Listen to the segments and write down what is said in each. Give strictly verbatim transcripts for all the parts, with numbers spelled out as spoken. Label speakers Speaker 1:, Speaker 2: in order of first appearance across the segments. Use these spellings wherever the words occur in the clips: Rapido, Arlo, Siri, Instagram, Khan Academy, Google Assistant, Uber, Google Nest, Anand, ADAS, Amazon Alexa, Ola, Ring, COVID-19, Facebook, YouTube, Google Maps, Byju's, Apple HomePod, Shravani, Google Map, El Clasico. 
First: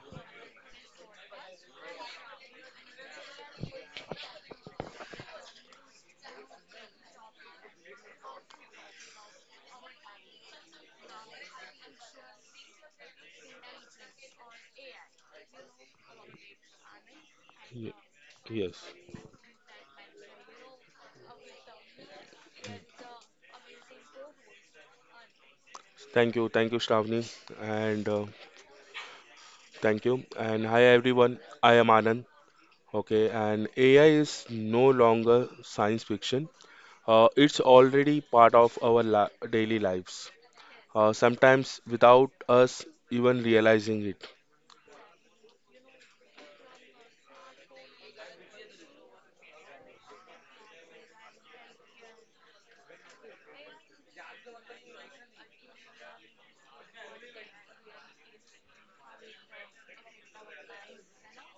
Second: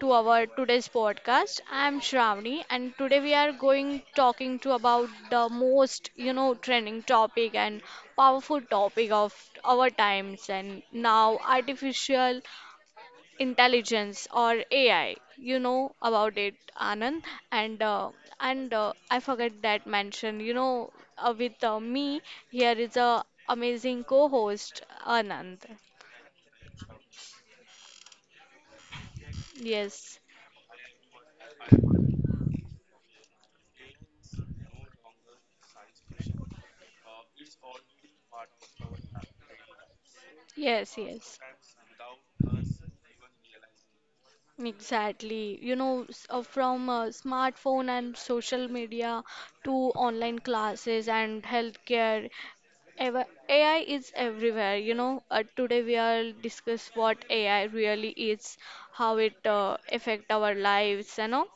Speaker 1: to our today's podcast. I'm Shravani and today we are going talking to about the most, you know, trending topic and powerful topic of our times and now artificial intelligence or A I. You know about it, Anand, and
Speaker 2: Ye-
Speaker 1: uh, and
Speaker 2: Yes.
Speaker 1: uh, I forget that mention. You know, uh, with uh, me here is a amazing co-host Anand.
Speaker 2: Thank you. Thank you, Shravani. And uh, thank
Speaker 1: Yes,
Speaker 2: you. And hi, everyone. I am Anand. Okay. And A I is no longer science fiction. Uh, it's already part of our li daily lives,
Speaker 1: yes,
Speaker 2: uh,
Speaker 1: yes.
Speaker 2: sometimes without us even realizing it.
Speaker 1: Exactly. You know, s- uh, from uh, smartphone and social media to online classes and healthcare, ever A I is everywhere. You know, uh, today we are discuss what A I really is, how it uh, affect our lives, you know,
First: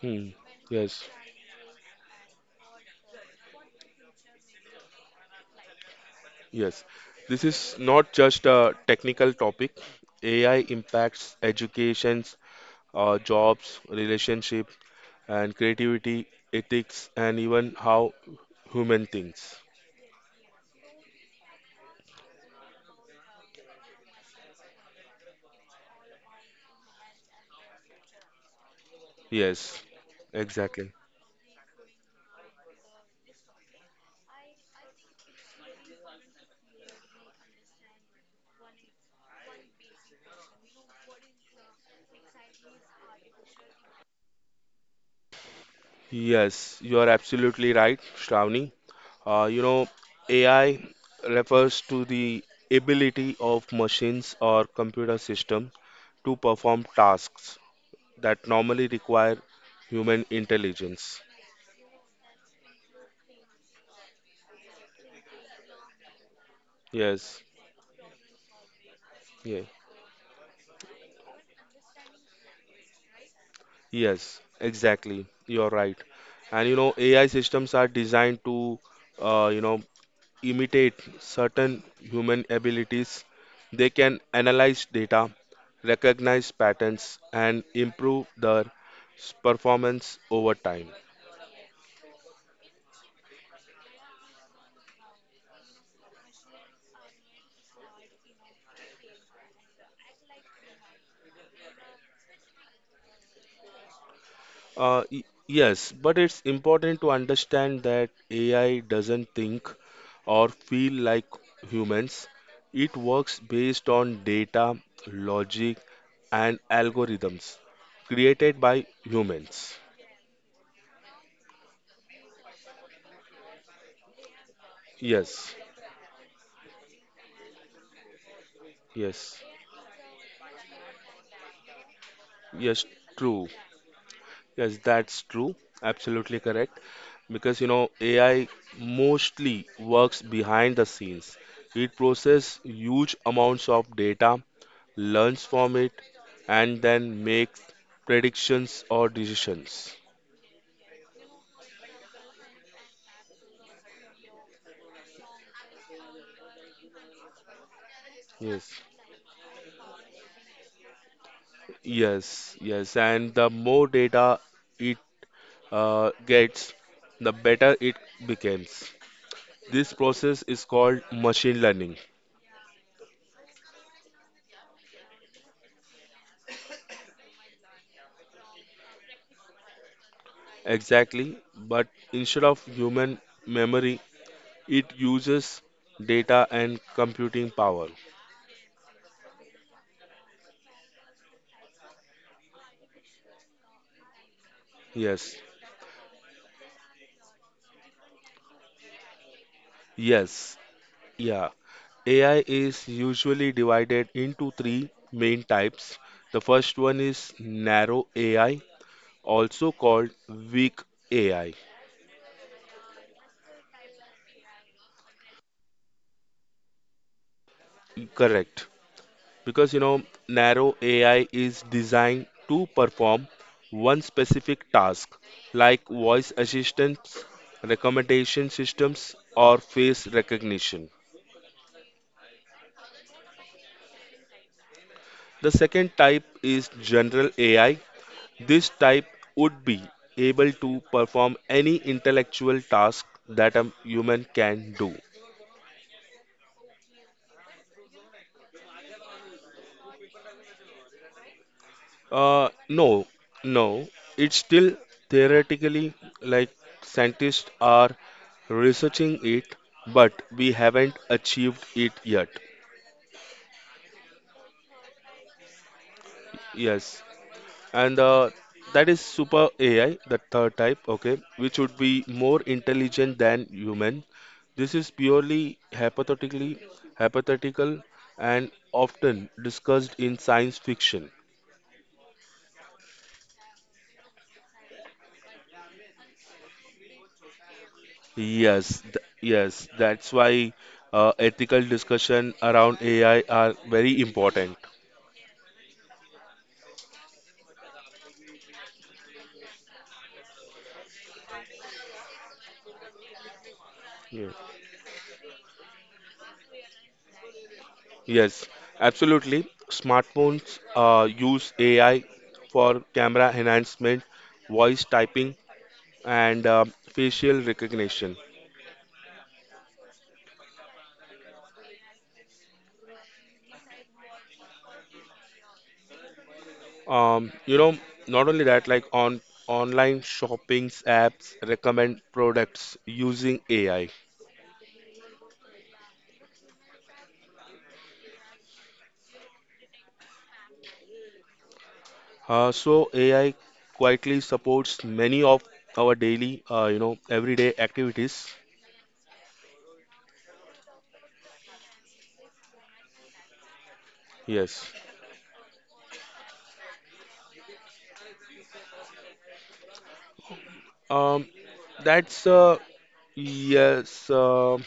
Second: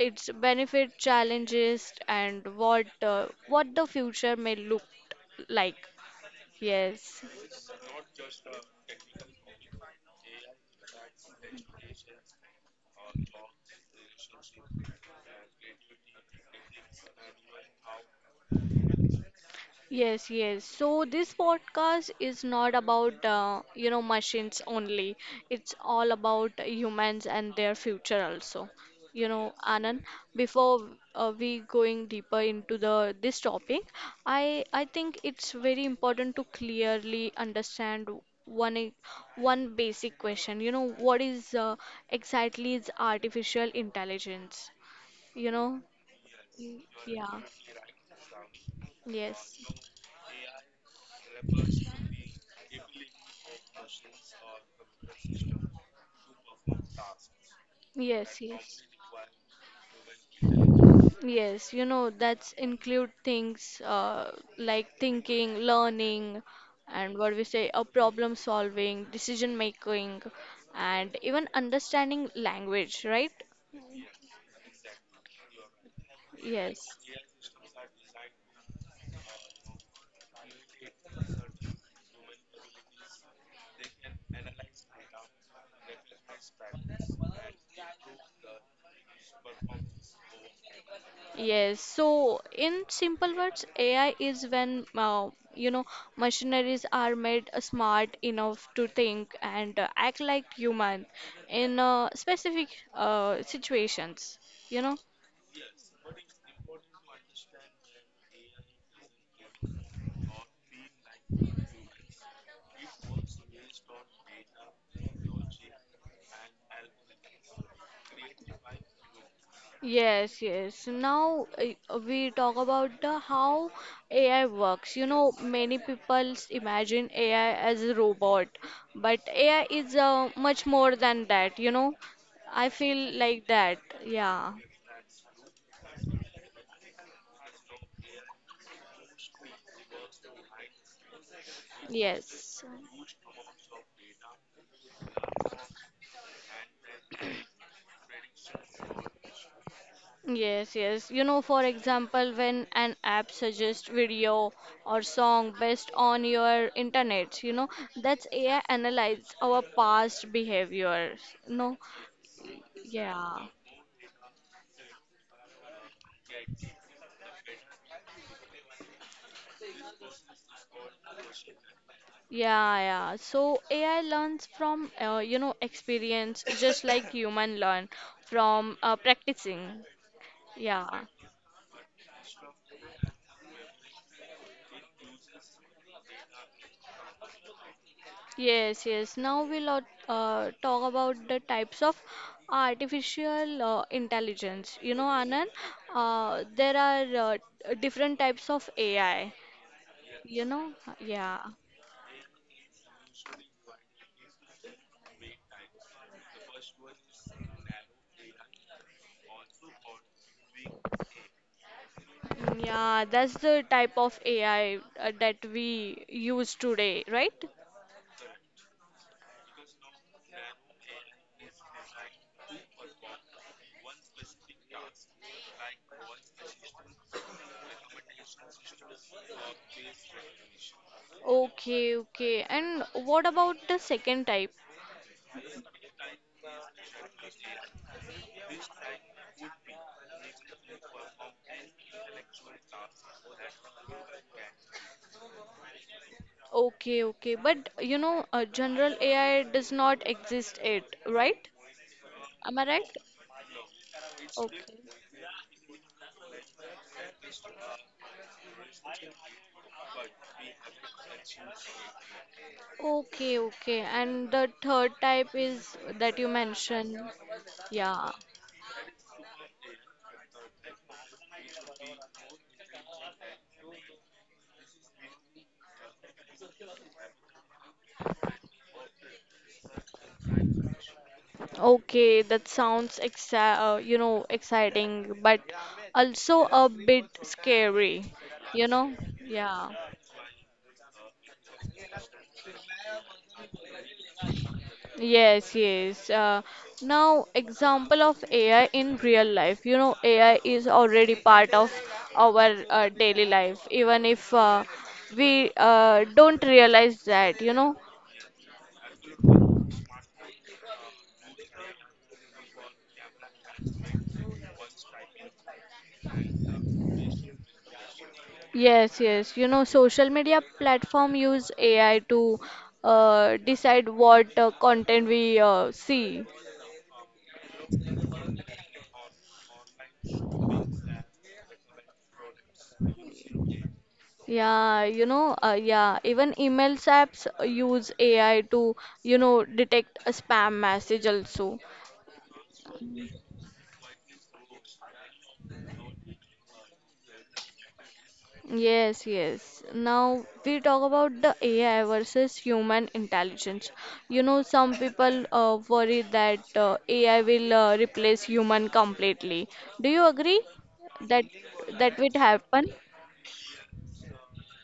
Speaker 1: its
Speaker 2: Hmm.
Speaker 1: benefit,
Speaker 2: Yes.
Speaker 1: challenges, and what uh, what the future may look like.
Speaker 2: Yes.
Speaker 1: Yes.
Speaker 2: This is not just a technical topic. A I impacts educations, uh, jobs, relationship, and creativity, ethics, and even how human thinks.
Speaker 1: Yes, yes. So this podcast is not about uh, you know machines only. It's all about humans and their future also. You know,
Speaker 2: Yes,
Speaker 1: Anand, before
Speaker 2: exactly.
Speaker 1: uh, we going deeper into the this topic, I I think it's very important to clearly understand one e- one basic question. You know, what is uh, exactly is artificial intelligence? You know, Mm,
Speaker 2: Yes, you are
Speaker 1: yeah,
Speaker 2: absolutely right, Shravani. Uh, you
Speaker 1: yes.
Speaker 2: know, A I refers to the ability of machines or computer system to perform tasks
Speaker 1: Yes,
Speaker 2: that
Speaker 1: yes.
Speaker 2: normally require human intelligence.
Speaker 1: Yes, you know, that's include things uh, like thinking, learning, and what we
Speaker 2: Yes,
Speaker 1: say, a problem solving, decision
Speaker 2: yeah,
Speaker 1: making, and even understanding language, right?
Speaker 2: yes, exactly. You're right. And you
Speaker 1: Yes.
Speaker 2: know, A I systems are designed to, uh, you know, imitate certain human abilities. They can analyze data, recognize patterns, and improve their s- performance over time.
Speaker 1: Yes, so in simple words, A I is when uh, you know machineries are made smart enough to think and uh, act like human in uh, specific uh, situations, you know.
Speaker 2: Uh, y- yes, but it's important to understand that A I doesn't think or feel like humans. It works based on data, logic, and algorithms created by humans.
Speaker 1: Yes, yes. Now uh, we talk about the how A I works. You know,
Speaker 2: Yes,
Speaker 1: many people imagine A I as a robot, but
Speaker 2: yes,
Speaker 1: A I is uh, much more than that, you know. I
Speaker 2: yes,
Speaker 1: feel like
Speaker 2: true.
Speaker 1: that. Yeah.
Speaker 2: Yes, that's true. Absolutely correct. Because you know, A I mostly works behind the scenes. It processes
Speaker 1: Yes,
Speaker 2: huge amounts of data, learns from it, and then makes predictions or decisions.
Speaker 1: yes, yes. You know, for example, when an app suggests video or song based on your internet, you know, that's A I
Speaker 2: Yes,
Speaker 1: analyze our past behaviors. No,
Speaker 2: yes, yes. And
Speaker 1: yeah,
Speaker 2: the more data it uh, gets, the better it becomes. This process is called machine learning.
Speaker 1: yeah, yeah. So A I learns from, uh, you know, experience just like human learn from uh, practicing. Yeah.
Speaker 2: Exactly, but instead of human memory, it uses data and computing power.
Speaker 1: Yes, yes. Now we'll uh, uh, talk about the types of artificial uh, intelligence. You know,
Speaker 2: Yes,
Speaker 1: Anand, uh, there are uh, different types of A I. You
Speaker 2: yes,
Speaker 1: know, yeah.
Speaker 2: yeah. A I is usually divided into three main types. The first one is narrow A I, also called weak A I.
Speaker 1: Yeah, that's the type of A I uh, that we use today, right?
Speaker 2: Correct. Because you know, narrow A I is designed to perform one specific task, like voice assistants, recommendation systems, or face recognition.
Speaker 1: Okay, okay. And what about the second type?
Speaker 2: The second type is general A I. This type would be able to perform any intellectual task that a human can do.
Speaker 1: Okay, okay. But you know, uh, general A I does not exist yet, right?
Speaker 2: Uh,
Speaker 1: Am I right?
Speaker 2: no, no, it's
Speaker 1: Okay.
Speaker 2: still theoretically like scientists are researching it, but we haven't achieved it yet.
Speaker 1: Okay, okay. And the third type is that you mentioned.
Speaker 2: Yes. and
Speaker 1: Yeah.
Speaker 2: uh, that is super A I, the third type, okay, which would be more intelligent than human. This is purely hypothetically hypothetical and often discussed in science fiction.
Speaker 1: Okay, that sounds exci- uh, you know, exciting, but also a bit scary, you
Speaker 2: Yes,
Speaker 1: know?
Speaker 2: th- yes,
Speaker 1: Yeah.
Speaker 2: that's why uh, ethical discussion around A I are very important.
Speaker 1: Yes, yes. Uh, now, example of A I in real life. You know, A I is already part of our uh, daily life, even
Speaker 2: Yeah.
Speaker 1: if uh, we uh, don't realize that, you know.
Speaker 2: Yes, absolutely. Smartphones uh, use A I for camera enhancement, voice typing, and uh, facial recognition.
Speaker 1: Yes, yes. You know, social media platform use A I to uh, decide what uh, content we uh, see.
Speaker 2: Um, you know, not only that, like on online shopping apps recommend products using A I.
Speaker 1: Yeah, you know, uh, yeah. Even emails apps use A I to, you know, detect a spam message also.
Speaker 2: Uh, so A I quietly supports many of our daily, uh, you know, everyday activities.
Speaker 1: Yes, yes. Now we talk about the A I versus human intelligence. You know,
Speaker 2: Yes.
Speaker 1: some people uh, worry that uh, A I will uh, replace human completely. Do you agree that
Speaker 2: Um,
Speaker 1: that will
Speaker 2: that's uh,
Speaker 1: happen?
Speaker 2: Yes. Uh,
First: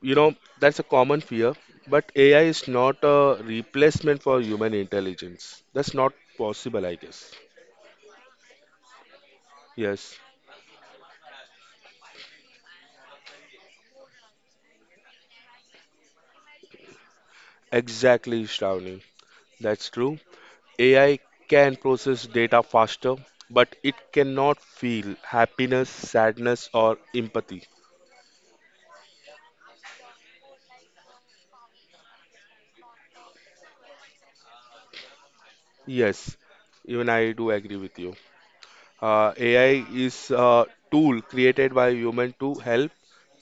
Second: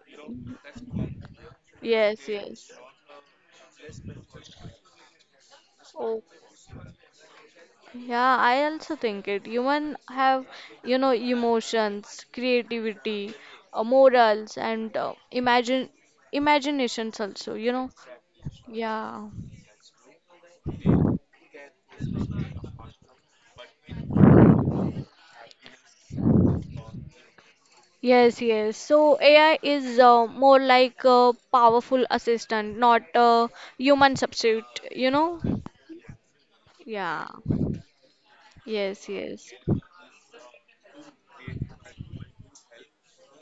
Speaker 2: You know, that's a common fear. But
Speaker 1: Yes,
Speaker 2: A I is
Speaker 1: yes.
Speaker 2: not a replacement for human intelligence. That's not
Speaker 1: Oh,
Speaker 2: possible, I guess.
Speaker 1: yeah, I also think it. Human
Speaker 2: Yes,
Speaker 1: have, you know, emotions, creativity, uh, morals, and uh, imagine imaginations also, you know.
Speaker 2: exactly, Shravani.
Speaker 1: Yeah.
Speaker 2: That's true. A I can process data faster, but it cannot feel happiness, sadness, or empathy.
Speaker 1: Yes, yes. So A I is uh, more like a powerful assistant, not a human substitute, you know?
Speaker 2: Yes, even
Speaker 1: Yeah.
Speaker 2: I do agree with you.
Speaker 1: Yes,
Speaker 2: Uh,
Speaker 1: yes.
Speaker 2: A I is a tool created by human to help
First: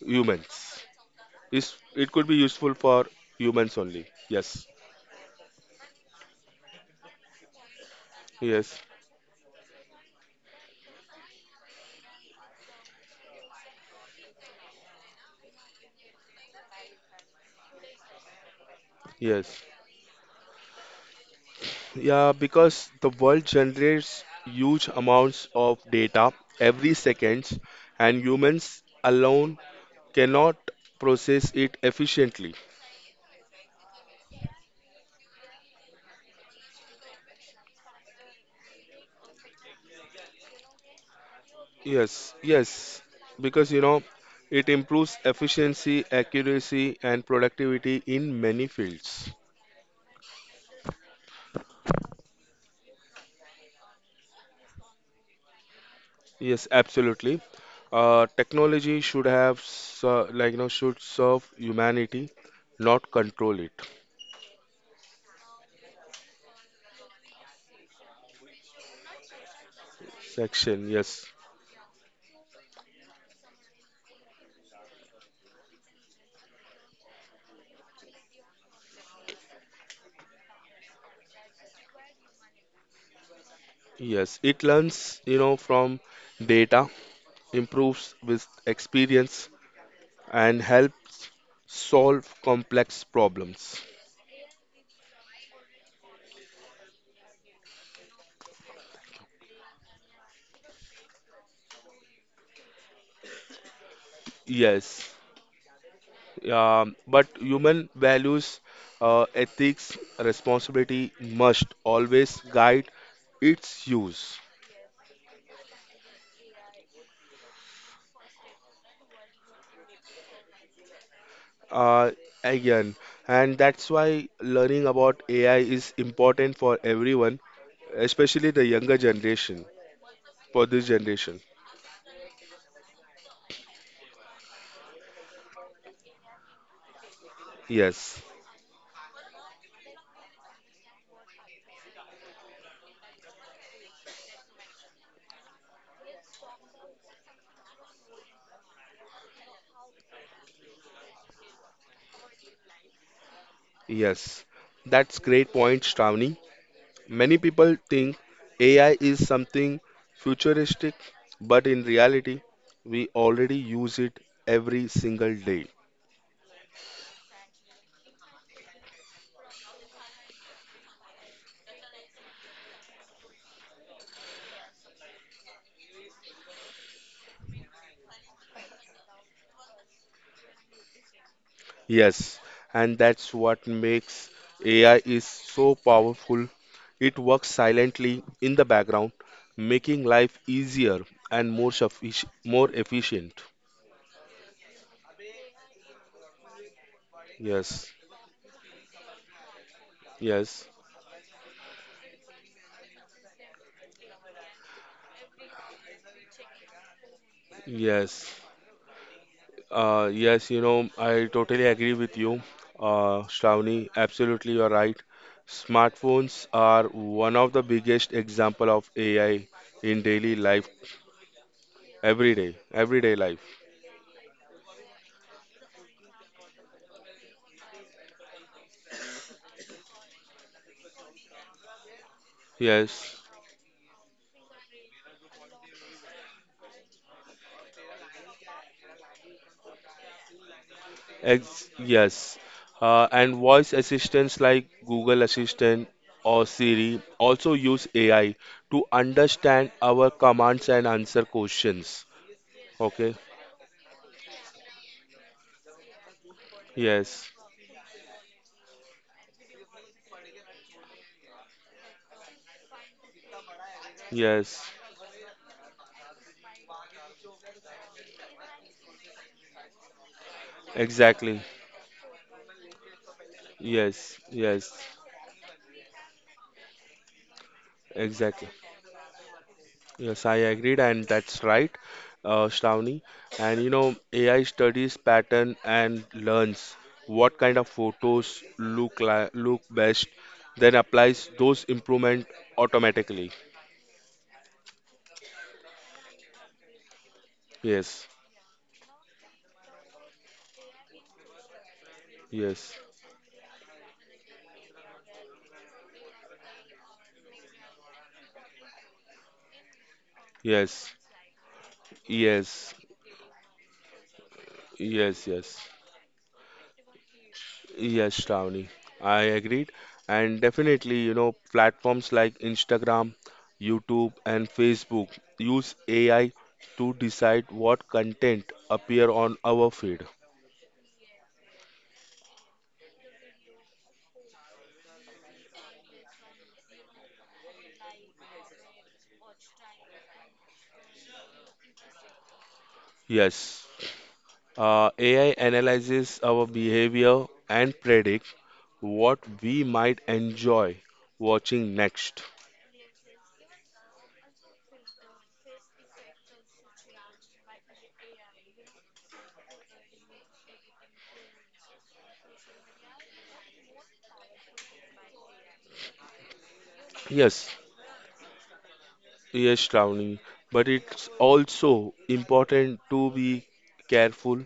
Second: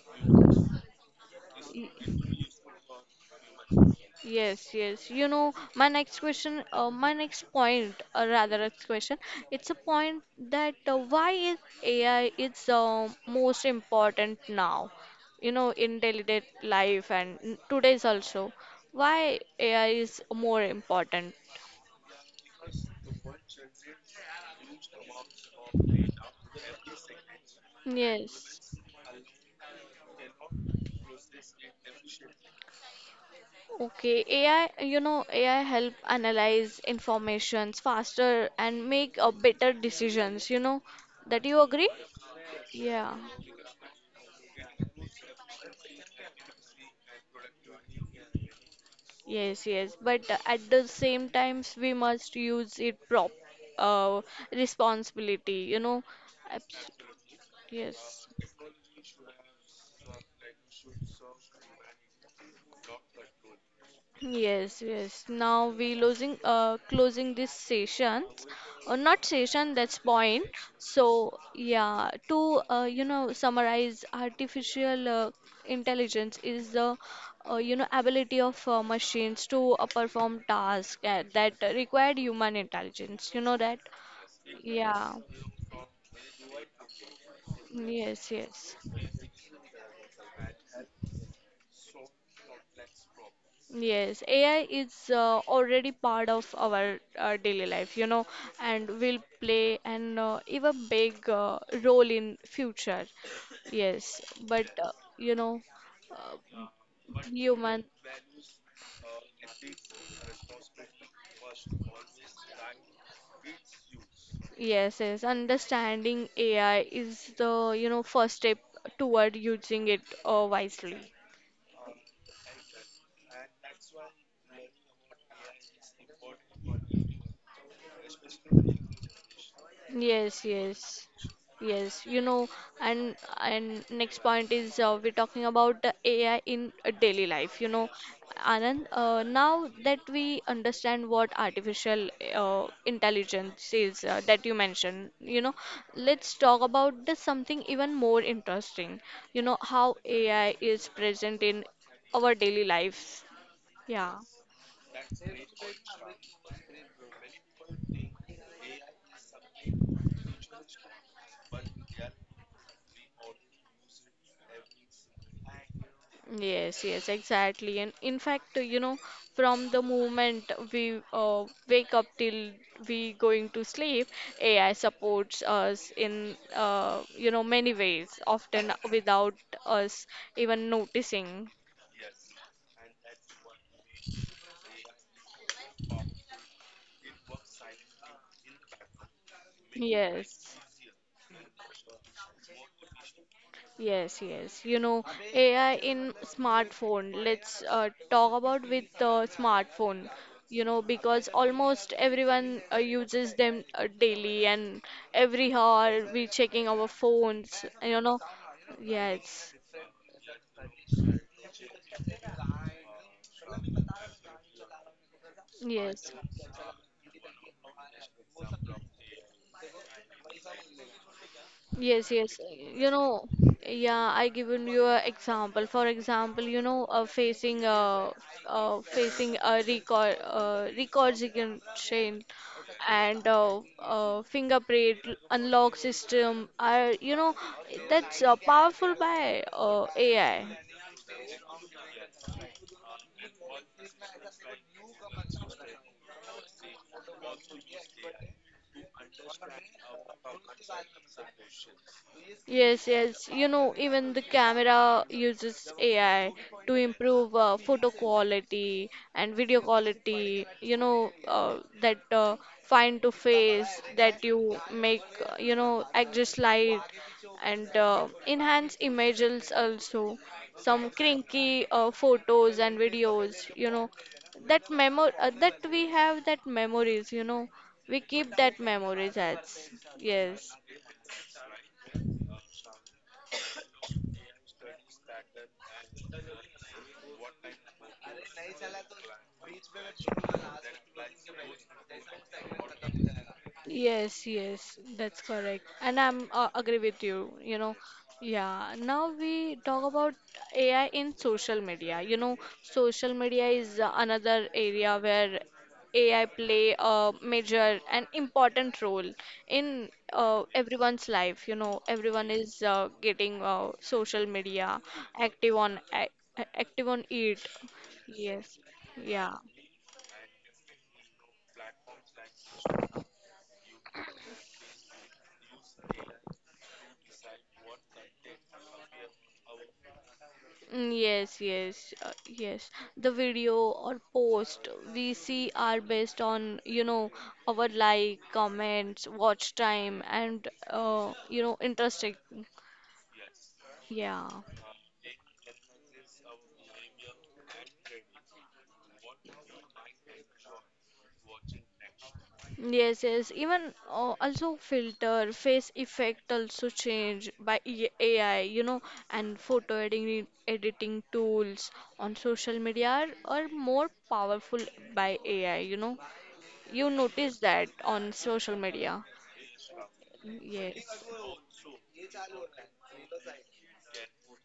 Speaker 2: humans. Is it could be useful for humans only. Yes,
Speaker 1: Yes, yes. You know, my next question, uh, my next point, or rather,
Speaker 2: yes,
Speaker 1: next question, it's a point that uh, why is A I it's uh, most important now, you know, in daily day life and n- today's also. Why
Speaker 2: yes.
Speaker 1: A I is more important?
Speaker 2: Yeah, because the world generates huge amounts of data every second, and
Speaker 1: Yes.
Speaker 2: humans alone cannot process it efficiently.
Speaker 1: Okay, A I, you know, A I help analyze informations faster and make uh, better decisions, you know. That you agree?
Speaker 2: Yes, yes,
Speaker 1: Yeah.
Speaker 2: because you know it improves efficiency, accuracy, and productivity in many fields.
Speaker 1: Yes, yes. But uh, at the same times, we must use it prop uh, responsibility, you know.
Speaker 2: Yes,
Speaker 1: Abs-
Speaker 2: absolutely.
Speaker 1: Yes.
Speaker 2: Uh, technology should have ser- like you know should serve humanity, not control it.
Speaker 1: Yes, yes. Now we losing uh closing this session, or not session, that's point.
Speaker 2: Section,
Speaker 1: So
Speaker 2: yes,
Speaker 1: yeah, to uh, you know summarize, artificial uh, intelligence is the uh, you know ability of uh, machines to uh, perform tasks uh, that required human intelligence. You know that?
Speaker 2: yes. It
Speaker 1: Yeah.
Speaker 2: learns you know from data, improves
Speaker 1: Yes,
Speaker 2: with
Speaker 1: yes.
Speaker 2: experience, and helps solve complex problems.
Speaker 1: Yes, A I is uh, already part of our uh, daily life, you know, and will play an uh, even big uh, role in future. Yes, but uh,
Speaker 2: Yes.
Speaker 1: you know, uh,
Speaker 2: Um, but
Speaker 1: human,
Speaker 2: human values, uh, ethics, responsibility must always guide its use.
Speaker 1: yes, yes, understanding A I is the, you know, first step toward using it uh, wisely.
Speaker 2: Uh, Again, and that's why learning about A I is important for everyone, especially the younger generation,
Speaker 1: Yes,
Speaker 2: for this
Speaker 1: yes,
Speaker 2: generation.
Speaker 1: yes. You know, and and next point is uh, we're talking about the A I in uh, daily life. You know,
Speaker 2: Yes,
Speaker 1: Anand, uh, now that we understand what artificial uh, intelligence is uh, that you mentioned, you know, let's talk about the something even more interesting. You know, how A I is present in our daily lives. Yeah.
Speaker 2: yes, that's great point, Shravani. Many people think A I is something futuristic, but in reality, we already use it every single day.
Speaker 1: Yes, yes, exactly. And in fact, you know, from the moment we uh, wake up till we going to sleep, A I supports us in uh, you know many ways, often without us even noticing.
Speaker 2: Yes, and that's what makes A I is so powerful. It works silently in the background, making life
Speaker 1: Yes.
Speaker 2: easier and more suffic- more efficient.
Speaker 1: Yes, yes. You know, A I in smartphone. Let's
Speaker 2: Yes,
Speaker 1: uh, talk about with uh, smartphone. You
Speaker 2: yes,
Speaker 1: know, because almost everyone uh, uses them uh, daily, and every hour we checking our phones. You know,
Speaker 2: yes.
Speaker 1: yes,
Speaker 2: Uh, yes, you know, I totally agree with you, uh, Shravani. Absolutely, you're right.
Speaker 1: yes.
Speaker 2: Smartphones are one of the biggest example of A I in daily life,
Speaker 1: Yes,
Speaker 2: every
Speaker 1: yes.
Speaker 2: day,
Speaker 1: You
Speaker 2: everyday
Speaker 1: know,
Speaker 2: life.
Speaker 1: yeah, I given you an example. For example, you know, uh, facing uh, uh, facing a record uh, recognition
Speaker 2: Yes,
Speaker 1: and uh, uh, fingerprint unlock system are you know that's uh, powerful by uh, A I.
Speaker 2: Ex- yes. Uh, and voice assistants like Google Assistant or Siri also use A I to understand our commands and answer questions.
Speaker 1: Yes,
Speaker 2: Okay.
Speaker 1: yes. You know, even the camera uses A I to
Speaker 2: Yes.
Speaker 1: improve uh, photo quality and video quality. You know, uh, that uh, fine to face that you
Speaker 2: Yes.
Speaker 1: make, uh, you know, adjust light and uh, enhance images also. Some
Speaker 2: Exactly.
Speaker 1: crinky uh, photos and videos, you know,
Speaker 2: Yes.
Speaker 1: that
Speaker 2: Yes.
Speaker 1: memo uh, that we have that memories, you know, we keep
Speaker 2: Exactly.
Speaker 1: that memories as
Speaker 2: Yes, I
Speaker 1: yes.
Speaker 2: agreed, and that's right, uh, Shravani. And you know, A I studies pattern and learns what kind of photos look like, look best, then applies those improvement automatically.
Speaker 1: Yes, yes, that's correct. And I'm uh, agree with you, you know.
Speaker 2: Yes,
Speaker 1: Yeah, now we talk about A I in social media. You know,
Speaker 2: yes,
Speaker 1: social media is uh, another area where A I play a major and important role in uh,
Speaker 2: yes,
Speaker 1: everyone's life. You know, everyone is
Speaker 2: yes,
Speaker 1: uh, getting uh, social media
Speaker 2: yes,
Speaker 1: active
Speaker 2: yes.
Speaker 1: on ac- active on it.
Speaker 2: Yes,
Speaker 1: Yes.
Speaker 2: Shravani, I
Speaker 1: Yeah.
Speaker 2: agreed. And definitely, you know, platforms like Instagram, YouTube, and Facebook use A I to decide what content appear on our feed.
Speaker 1: Mm. Yes, yes, uh, yes. The video or post we see are based on, you know, our like, comments, watch time, and uh, you know, interesting.
Speaker 2: Yes,
Speaker 1: Yeah.
Speaker 2: uh, A I analyzes our behavior and predict what we might enjoy watching next.
Speaker 1: Yes, yes. Even uh, also filter, face effect also change by E- A I, you know, and photo editing editing tools on social media are, are more powerful by A I, you know. You notice
Speaker 2: Yes,
Speaker 1: that on social media.
Speaker 2: yes, Shravani, but
Speaker 1: Yes.
Speaker 2: it's also important to be careful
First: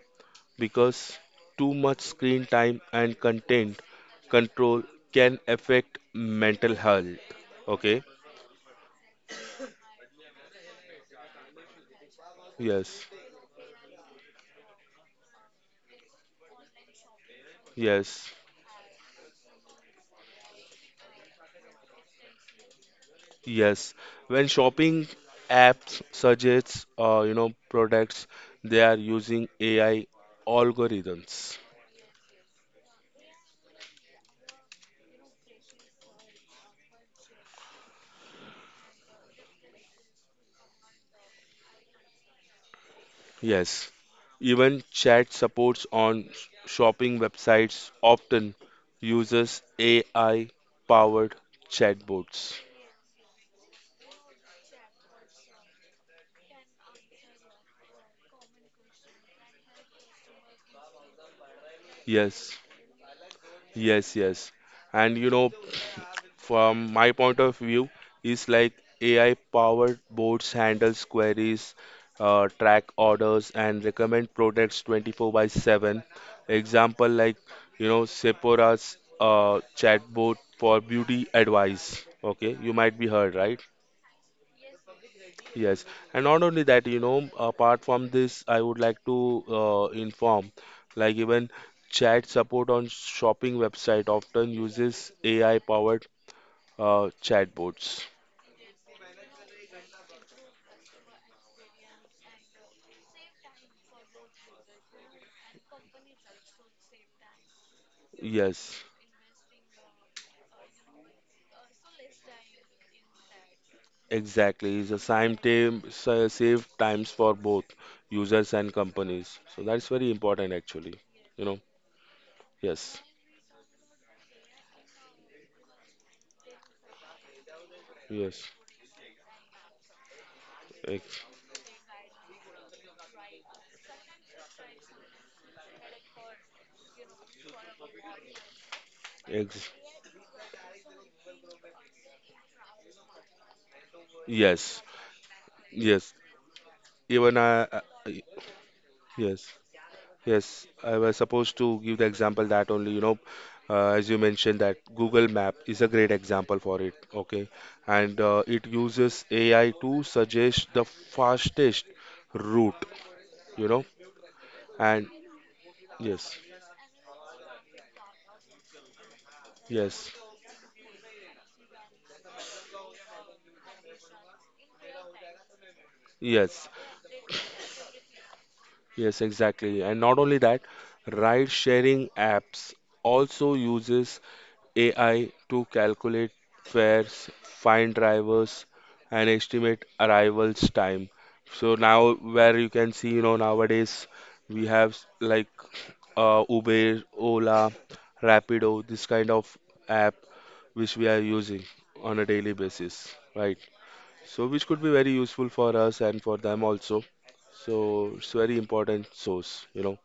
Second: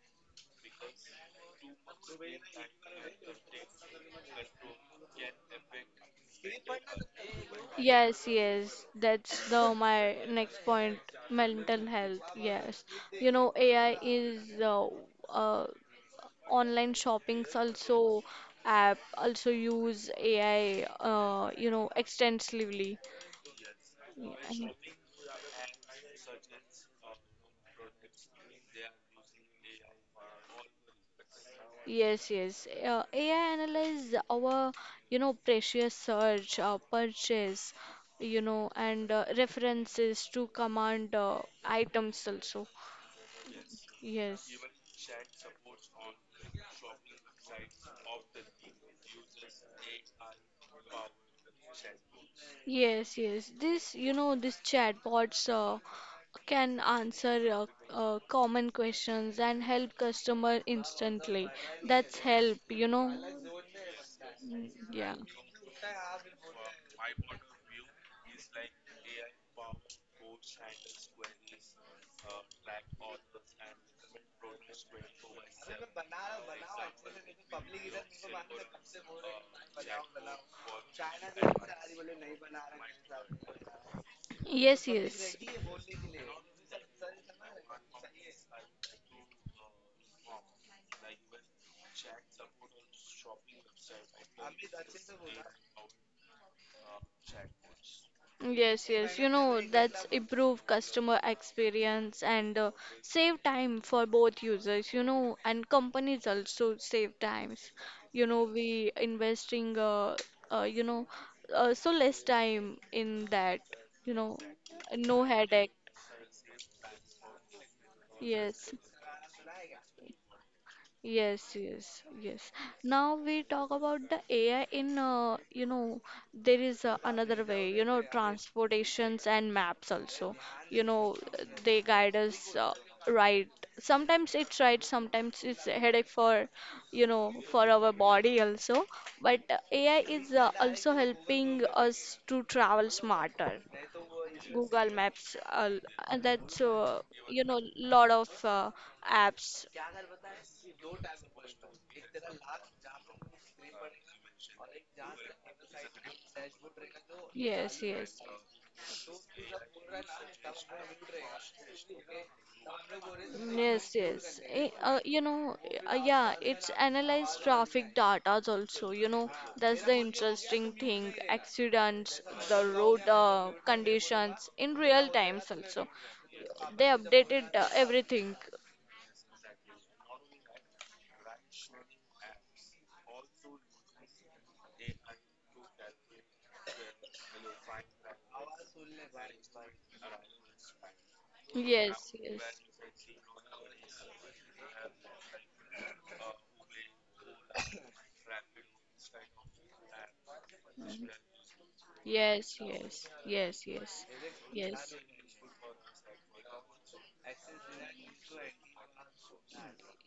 Speaker 2: because too much screen time and content control can affect mental health. Okay?
Speaker 1: Yes, yes. That's the my next point. Mental health. Yes.
Speaker 2: Yes,
Speaker 1: You know, A I is uh, uh, online shoppings also
Speaker 2: yes,
Speaker 1: app also use A I uh, you know extensively.
Speaker 2: yes. When
Speaker 1: Yeah.
Speaker 2: shopping apps suggests uh, you know products, they are using A I algorithms.
Speaker 1: Yes, yes. Uh, A I analyze our, you know, precious search, uh, purchase, you know, and uh, references to command uh, items also.
Speaker 2: Yes. Even chat supports on sh- shopping websites
Speaker 1: Yes.
Speaker 2: often uses A I powered chatbots.
Speaker 1: Yes, yes. This, you know, this chatbots uh, can answer uh, uh, common questions and help customer instantly. That's
Speaker 2: Yes,
Speaker 1: help, you know.
Speaker 2: yes, yes.
Speaker 1: Mm. Yeah.
Speaker 2: And you know, from my point of view is like A I powered bots handles queries, uh, track orders and recommend products twenty-four by seven. Example like you know Sephora's uh, chatbot for beauty advice. Okay, you might be heard, right?
Speaker 1: Yes, yes.
Speaker 2: Yes, and not only that, you know, apart from this, I would like to uh, inform, like even chat support on shopping website often uses A I powered uh, chatbots.
Speaker 1: Yes, yes, you know, that's improve customer experience and uh, save time for both users, you know, and companies also save times. You know,
Speaker 2: Yes,
Speaker 1: we investing, uh, uh, you know, uh, so less time in that, you know,
Speaker 2: exactly. It's a
Speaker 1: no
Speaker 2: same
Speaker 1: headache.
Speaker 2: time, sa- save times for both users
Speaker 1: Yes.
Speaker 2: and companies. So that's very important actually. You
Speaker 1: Yes,
Speaker 2: know,
Speaker 1: yes, yes.
Speaker 2: yes,
Speaker 1: Now we talk about the A I in, uh, you know, there is uh, another way, you know,
Speaker 2: yes,
Speaker 1: transportations and maps also. You know,
Speaker 2: ex,
Speaker 1: they guide us uh, right. Sometimes it's right, sometimes it's a headache for, you know, for our body also. But uh,
Speaker 2: ex,
Speaker 1: A I is uh, also helping us to travel smarter.
Speaker 2: yes,
Speaker 1: Google Maps, uh,
Speaker 2: yes.
Speaker 1: and that's uh,
Speaker 2: Even
Speaker 1: you
Speaker 2: I,
Speaker 1: know,
Speaker 2: I-
Speaker 1: lot
Speaker 2: I-
Speaker 1: of uh,
Speaker 2: Yes,
Speaker 1: apps.
Speaker 2: yes. I was supposed to give the example that only, you know, uh, as you mentioned that Google Map is a great example for it. Okay,
Speaker 1: Yes, yes.
Speaker 2: and uh, it uses A I to suggest the fastest route. You know,
Speaker 1: Yes, yes. Eh, Uh,
Speaker 2: and
Speaker 1: you know, uh, yeah,
Speaker 2: yes.
Speaker 1: it's analyzed traffic data also, you know, that's the
Speaker 2: Yes,
Speaker 1: interesting thing. Accidents, the road uh, conditions in real times also.
Speaker 2: yes,
Speaker 1: They updated uh, everything.
Speaker 2: yes, exactly. And not only that, ride-sharing apps also uses A I to calculate fares, find drivers, and estimate arrivals time. So
Speaker 1: Yes,
Speaker 2: now,
Speaker 1: yes.
Speaker 2: where you can see, you know, nowadays we have s- like uh, Uber, Ola, Rapido, this kind of app which we are using on a daily
Speaker 1: Yes, yes,
Speaker 2: basis, right?
Speaker 1: yes, yes,
Speaker 2: So which could be
Speaker 1: yes.
Speaker 2: very useful for us and for them also. So it's very important source, you know.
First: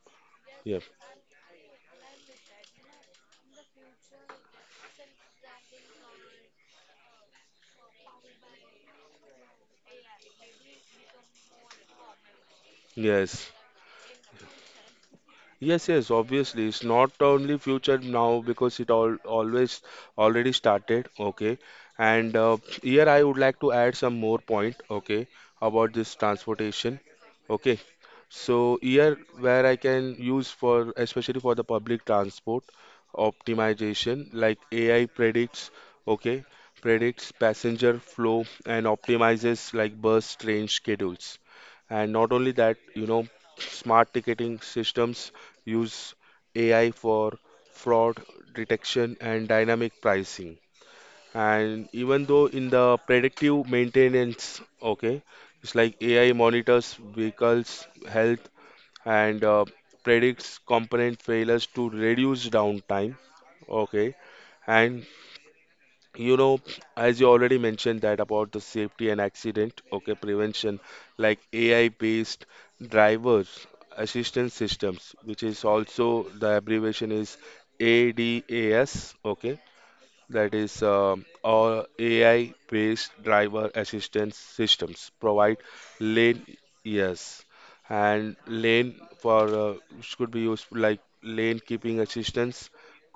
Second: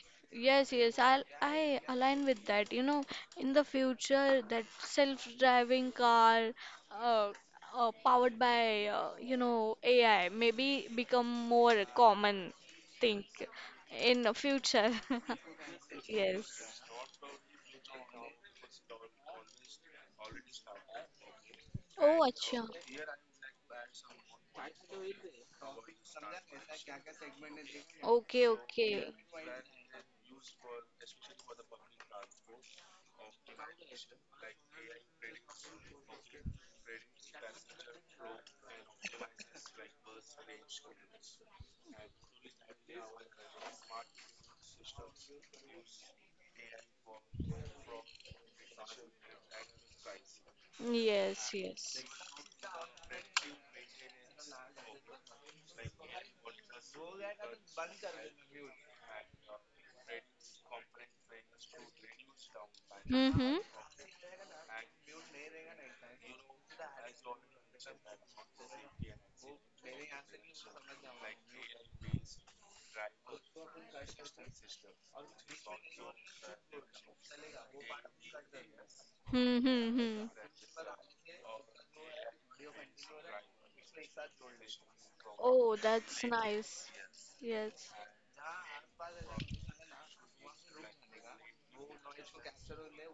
Speaker 1: Yes,
Speaker 2: Yeah.
Speaker 1: yes, I'll, I align with that. You know, in the future, that self-driving car, uh, uh, powered by, uh, you know, A I, maybe become more common thing
Speaker 2: Yes.
Speaker 1: in the future.
Speaker 2: Yes, yes, obviously.
Speaker 1: Yes.
Speaker 2: It's not only future now because it all always already started. Okay.
Speaker 1: Oh,
Speaker 2: And uh,
Speaker 1: acha.
Speaker 2: Here I would like to add some more point, okay, about this transportation. Okay.
Speaker 1: Okay,
Speaker 2: So
Speaker 1: okay.
Speaker 2: here where I can use for especially for the public transport optimization, like A I predicts, okay, predicts passenger flow and optimizes like bus train schedules. And not only that, you know, smart ticketing systems use A I for fraud detection and dynamic pricing.
Speaker 1: Yes,
Speaker 2: And
Speaker 1: yes.
Speaker 2: even though in the predictive maintenance, okay, it's like A I monitors vehicles' health and uh, predicts component failures to reduce downtime,
Speaker 1: Mm-hmm.
Speaker 2: okay, and you know as you already mentioned that about the safety and accident okay prevention like AI based drivers assistance systems which is also the abbreviation is A D A S, okay,
Speaker 1: Mm-hmm.
Speaker 2: that is um, all AI based driver assistance systems provide
Speaker 1: Oh, that's
Speaker 2: lane
Speaker 1: nice.
Speaker 2: yes
Speaker 1: Yes.
Speaker 2: and lane for uh, which could be used like lane keeping assistance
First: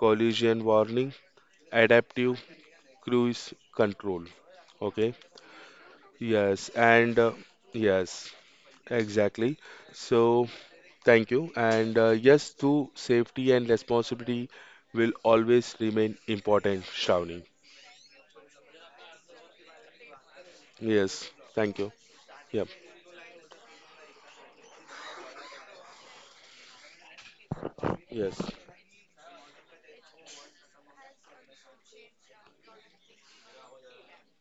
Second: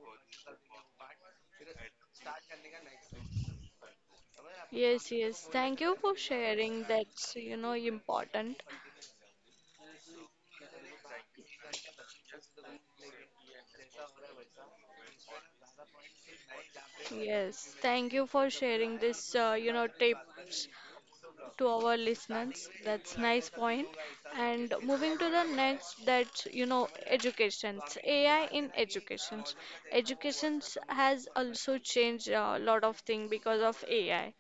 Speaker 2: collision warning adaptive cruise control.
Speaker 1: Yes,
Speaker 2: Okay.
Speaker 1: yes. Thank you for
Speaker 2: Yes.
Speaker 1: sharing.
Speaker 2: And uh,
Speaker 1: That's, you know,
Speaker 2: Yes,
Speaker 1: important.
Speaker 2: exactly. So thank you. And uh, Yes, to safety and responsibility will always remain important, Shravani.
Speaker 1: Yes. Thank you for sharing this, uh, you know, tips
Speaker 2: Yes.
Speaker 1: to
Speaker 2: Thank you.
Speaker 1: our
Speaker 2: Yep.
Speaker 1: listeners. That's nice point. And moving to the next, that's, you know, educations.
Speaker 2: Yes.
Speaker 1: A I in educations. Educations has also changed a lot of things because of A I.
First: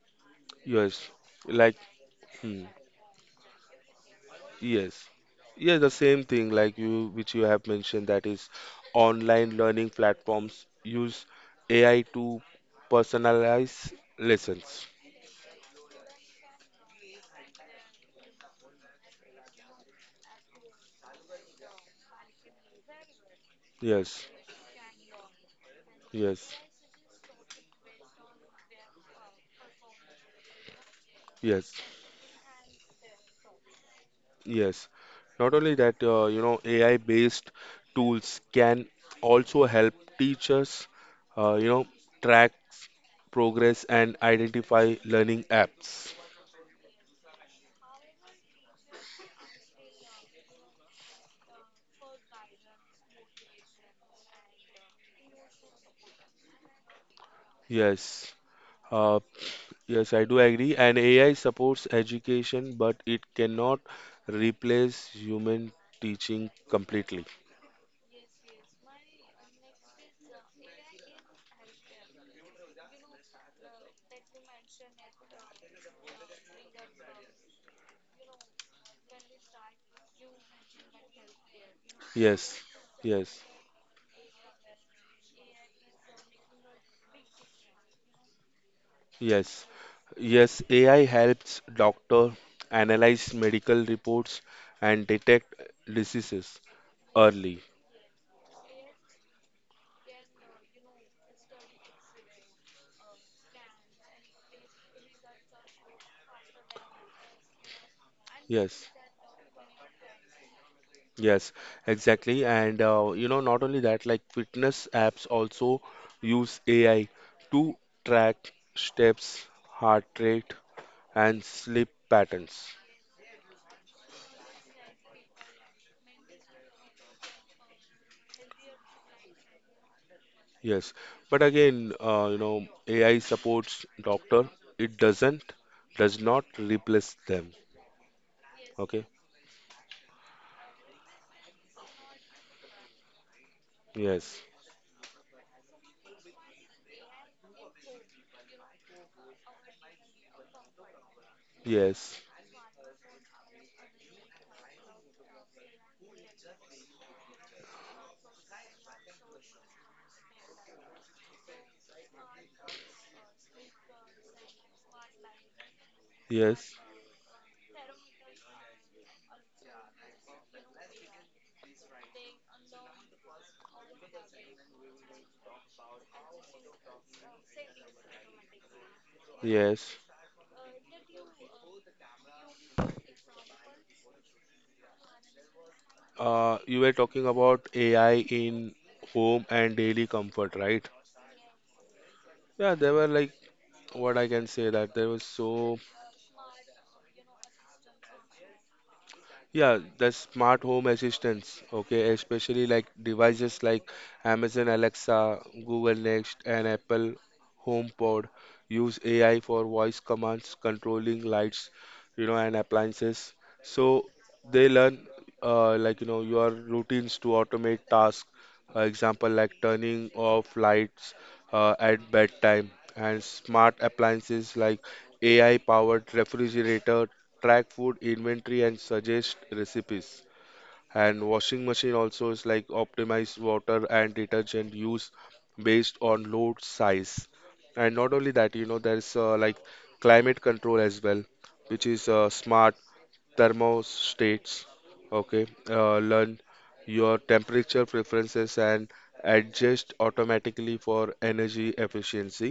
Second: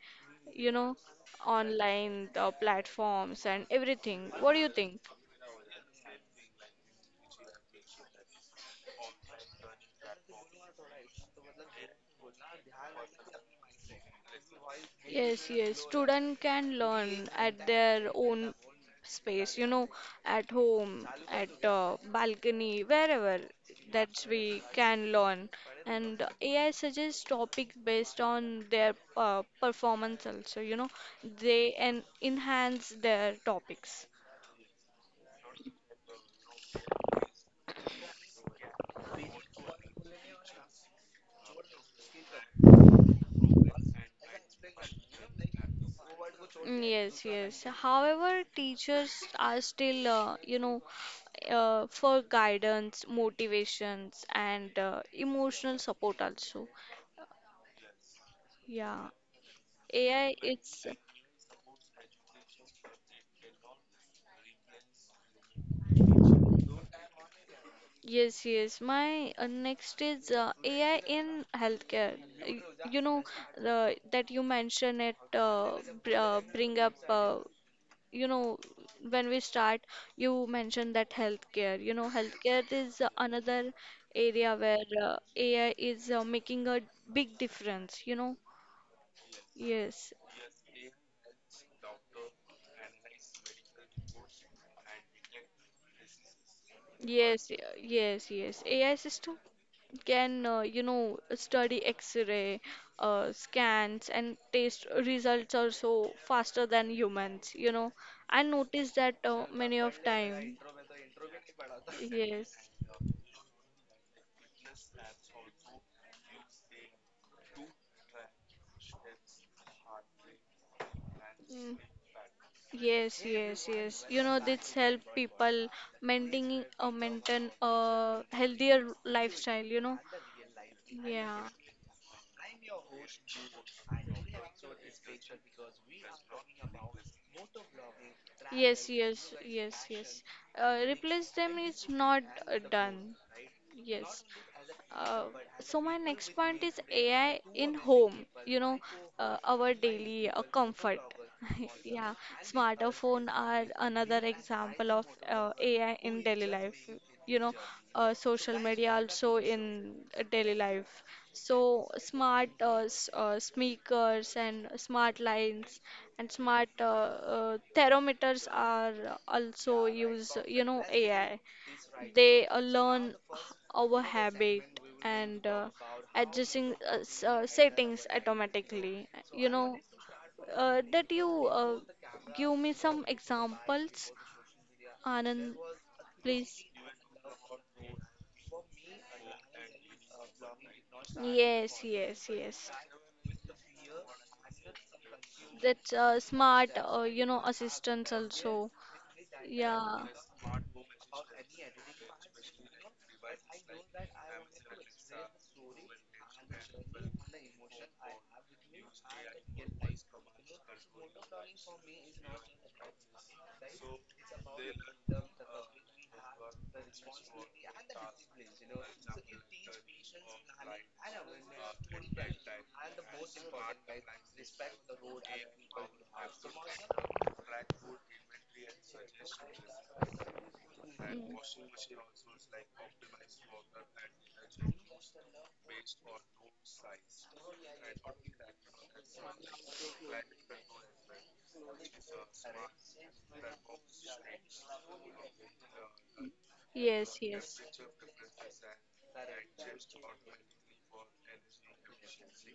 Speaker 1: You know,
Speaker 2: Yes. Like,
Speaker 1: online, the
Speaker 2: hmm.
Speaker 1: platforms and everything. What do you think?
Speaker 2: Yes. Yeah, the same thing like you which you have mentioned that is online learning platforms use A I to personalize lessons.
Speaker 1: Yes, yes. Student can learn at their own space, you know, at home, at uh, balcony, wherever that
Speaker 2: Yes.
Speaker 1: we can learn. And
Speaker 2: Yes,
Speaker 1: A I suggests topics based on their uh, performance also, you know, they
Speaker 2: yes,
Speaker 1: en enhance their topics.
Speaker 2: yes. Not only that, uh, you know, A I-based tools can also help teachers, uh, you know, track progress and identify learning apps.
Speaker 1: Mm. Yes, yes. However, teachers are still, uh, you know, uh, for guidance, motivations, and uh, emotional support also.
Speaker 2: Yes,
Speaker 1: Yeah,
Speaker 2: uh, yes, I
Speaker 1: A I
Speaker 2: do agree.
Speaker 1: is
Speaker 2: And A I supports education, but it cannot replace human teaching completely.
Speaker 1: yes, yes. My uh, next is uh, A I in healthcare. Y- You know the that you mention it uh, br uh, bring up. Uh, you know when we start, you mentioned that healthcare. You know
Speaker 2: Yes,
Speaker 1: healthcare is uh,
Speaker 2: yes,
Speaker 1: another area where uh, A I is uh, making a big difference. You know
Speaker 2: yes,
Speaker 1: yes.
Speaker 2: yes, A I helps doctor analyze medical reports and detect diseases
Speaker 1: Yes, y-
Speaker 2: early.
Speaker 1: yes, yes. A I system can uh, you know study x-ray uh, scans and test results are so faster than humans, you know. I
Speaker 2: Yes,
Speaker 1: noticed that uh, many of time,
Speaker 2: yes, exactly.
Speaker 1: yes.
Speaker 2: And uh, You know, not only that, like fitness apps also use A I to track steps, heart rate, and
Speaker 1: mm,
Speaker 2: sleep patterns.
Speaker 1: yes, yes, yes, you know, this help people maintaining a maintain a healthier lifestyle, you know.
Speaker 2: Yes,
Speaker 1: Yeah,
Speaker 2: but again, uh, you know, A I supports doctor. It doesn't, does not replace them.
Speaker 1: yes,
Speaker 2: Okay.
Speaker 1: yes, yes, yes, uh, replace them is not uh, done, yes.
Speaker 2: Yes.
Speaker 1: Uh, so my next point is A I in home, you know, uh, our daily uh, comfort. Yeah,
Speaker 2: Yes.
Speaker 1: smartphone are another example of uh, A I in daily life. You know, uh, social media also in uh, daily life. So smart uh, s- uh, speakers and smart lines and
Speaker 2: Yes,
Speaker 1: smart uh, uh, thermometers are also use, you know, A I. They uh, learn h- our habit and uh, adjusting uh, s- uh, settings automatically. You know,
Speaker 2: yes.
Speaker 1: uh, that you uh, give me some examples, Anand,
Speaker 2: Uh,
Speaker 1: please.
Speaker 2: you were talking about A I in home and daily comfort, right?
Speaker 1: Yes, yes, yes.
Speaker 2: Yeah, there were like what I can say that there was so
Speaker 1: That's uh, smart, uh, you know, assistance also.
Speaker 2: yeah,
Speaker 1: Yeah.
Speaker 2: the smart home assistants, okay, especially like devices like Amazon Alexa, Google Nest, and Apple HomePod use A I for voice commands, controlling lights, you know, and appliances. So they learn, uh, like, you know, your routines to automate tasks, uh, example like turning off lights uh, at bedtime, and smart appliances like A I-powered refrigerator track food inventory and suggest recipes. And
Speaker 1: Mm.
Speaker 2: washing machine also is like optimize water and detergent use based on load size. And not only that, you know, there's uh, like climate control as well, which is uh, smart thermostats okay uh, learn
Speaker 1: Yes,
Speaker 2: your
Speaker 1: yes.
Speaker 2: temperature preferences and adjust automatically for energy efficiency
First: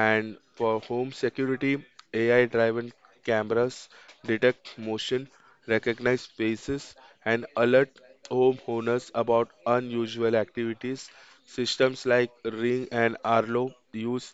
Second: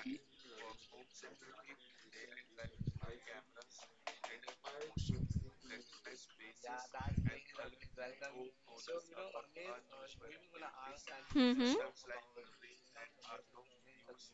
Speaker 2: and for home security AI driven cameras detect motion, recognize faces, and alert homeowners about unusual activities.
Speaker 1: Mm-hmm.
Speaker 2: Systems like Ring and Arlo use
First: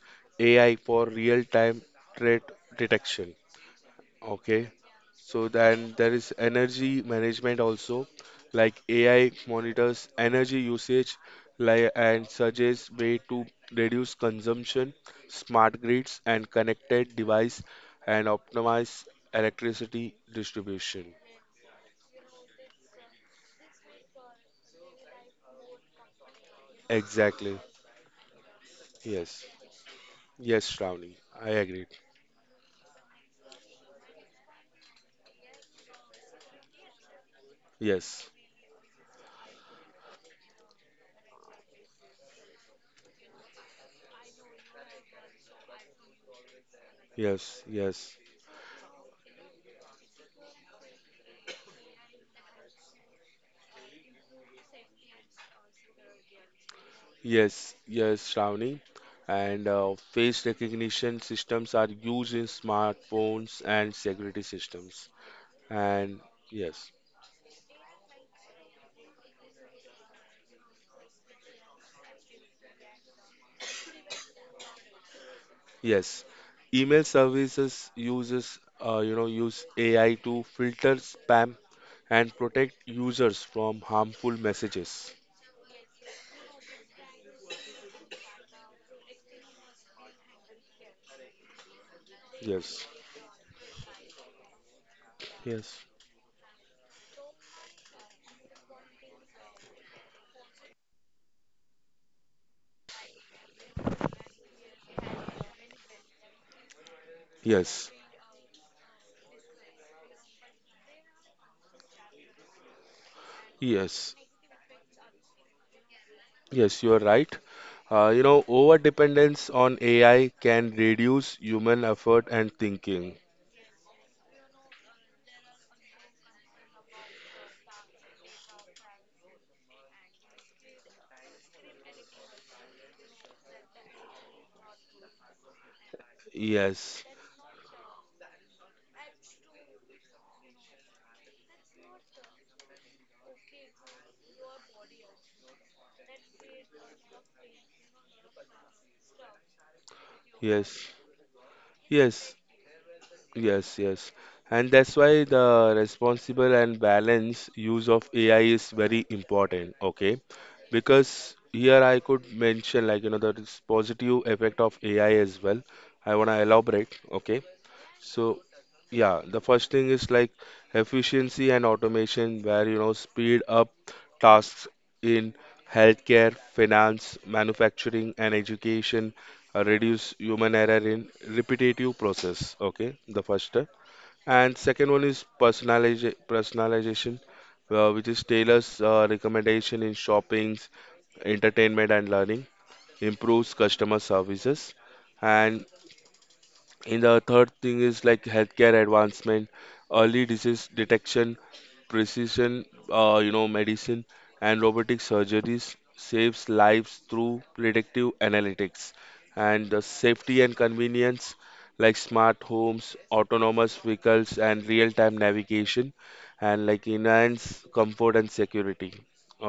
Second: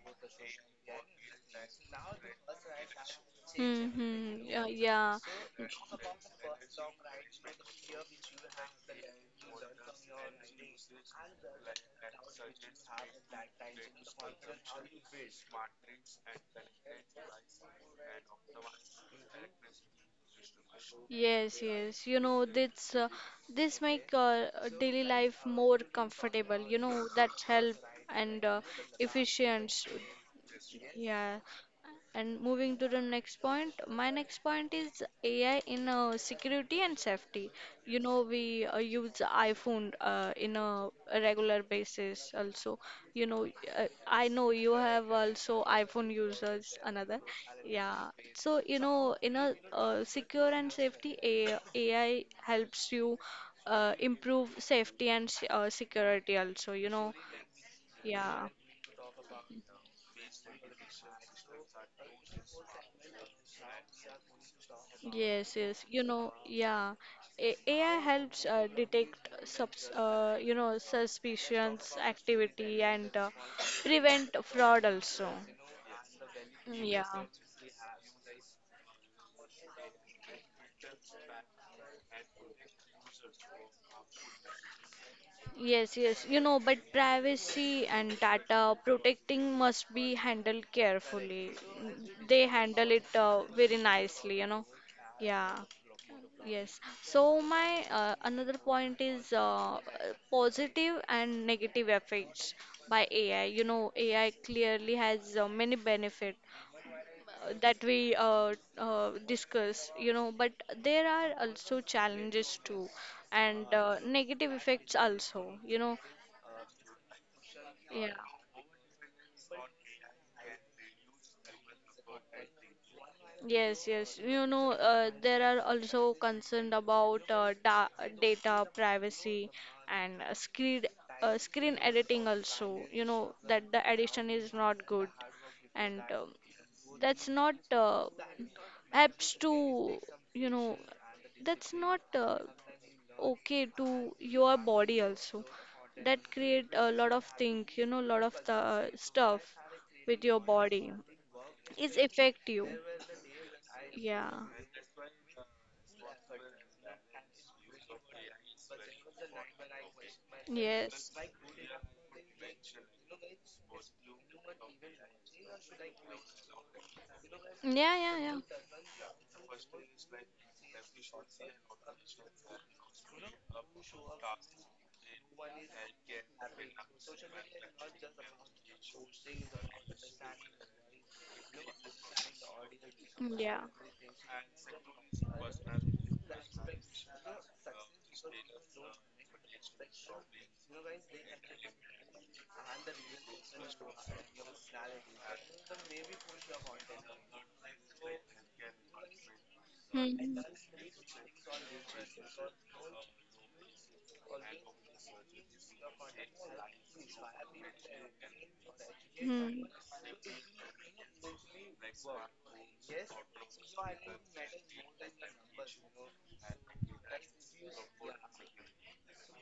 Speaker 2: AI for real time threat detection.
Speaker 1: Mm-hmm. Yeah,
Speaker 2: Okay.
Speaker 1: yeah.
Speaker 2: So then there is energy management also, like A I monitors energy usage like and suggests way to reduce consumption, smart grids and connected device and optimize electricity distribution.
Speaker 1: Yes, yes. You know, this uh, this make uh, uh, daily life more comfortable. You know, that
Speaker 2: Exactly.
Speaker 1: help and uh,
Speaker 2: Yes.
Speaker 1: efficient.
Speaker 2: Yes, Shravani.
Speaker 1: Yeah.
Speaker 2: I agree.
Speaker 1: And moving to the next point, my next point is A I in uh, security and safety. You know,
Speaker 2: Yes.
Speaker 1: we uh, use iPhone uh, in a regular basis also. You know, uh, I know you have also iPhone users, another.
Speaker 2: Yes.
Speaker 1: Yeah.
Speaker 2: Yes.
Speaker 1: So, you know, in a uh, secure and safety, A I, A I helps you uh, improve safety and s- uh, security also, you know.
Speaker 2: Yes, yes,
Speaker 1: Yeah.
Speaker 2: Shravani. And uh, face recognition systems are used in smartphones and security systems.
Speaker 1: Yes, yes. You
Speaker 2: And
Speaker 1: know,
Speaker 2: yes,
Speaker 1: yeah. A AI helps uh, detect subs, uh, you know, suspicious activity and uh, prevent fraud also.
Speaker 2: yes,
Speaker 1: Mm, Yeah.
Speaker 2: email services uses uh, you know use A I to filter spam and protect users from harmful messages.
Speaker 1: Yes, yes. You know, but privacy and data protecting must be handled carefully. Mm. They
Speaker 2: Yes,
Speaker 1: handle it uh, very nicely, you know. Yeah.
Speaker 2: yes,
Speaker 1: Yes. So my uh, another point is uh, uh, positive and negative effects by A I. You know, A I clearly has uh, many benefit uh, that
Speaker 2: yes,
Speaker 1: we uh, uh, discuss. You know, but there are also challenges too, and uh,
Speaker 2: yes,
Speaker 1: negative effects also. You know,
Speaker 2: yes. You are right.
Speaker 1: yeah.
Speaker 2: Uh, you know, over dependence on A I can reduce human effort and thinking.
Speaker 1: Yes, yes. You know, uh, there are also concerned about uh, da data privacy and uh, screen uh, screen editing also. You know that the addition is not good, and um,
Speaker 2: Yes,
Speaker 1: that's not uh, apps to you know that's not uh, okay to your body also. That create a lot of thing, you know, lot of the stuff with your
Speaker 2: yes,
Speaker 1: body. It's
Speaker 2: yes,
Speaker 1: affect you.
Speaker 2: yes, yes.
Speaker 1: Yeah.
Speaker 2: And that's why the responsible and balanced use of A I is very important, okay? Because
Speaker 1: Yes.
Speaker 2: here I could mention, like, you know, there is positive effect of A I as well. I want to elaborate, okay?
Speaker 1: Yeah, yeah,
Speaker 2: So,
Speaker 1: yeah.
Speaker 2: yeah, the first thing is like efficiency and automation, where you know speed up tasks in healthcare, finance, manufacturing, and education, uh, reduce human error in repetitive process. Okay, the first
Speaker 1: Yeah.
Speaker 2: step. And second one is personaliza- personalization, uh, which is tailors uh, recommendation in shoppings, entertainment and learning, improves customer services, and and the third thing is like healthcare advancement, early
Speaker 1: Mhm.
Speaker 2: disease detection, precision, uh, you know, medicine, and robotic surgeries saves lives through predictive analytics. And
Speaker 1: Mhm.
Speaker 2: the safety and convenience, like smart homes, autonomous vehicles, and real-time navigation, and like enhance comfort and security.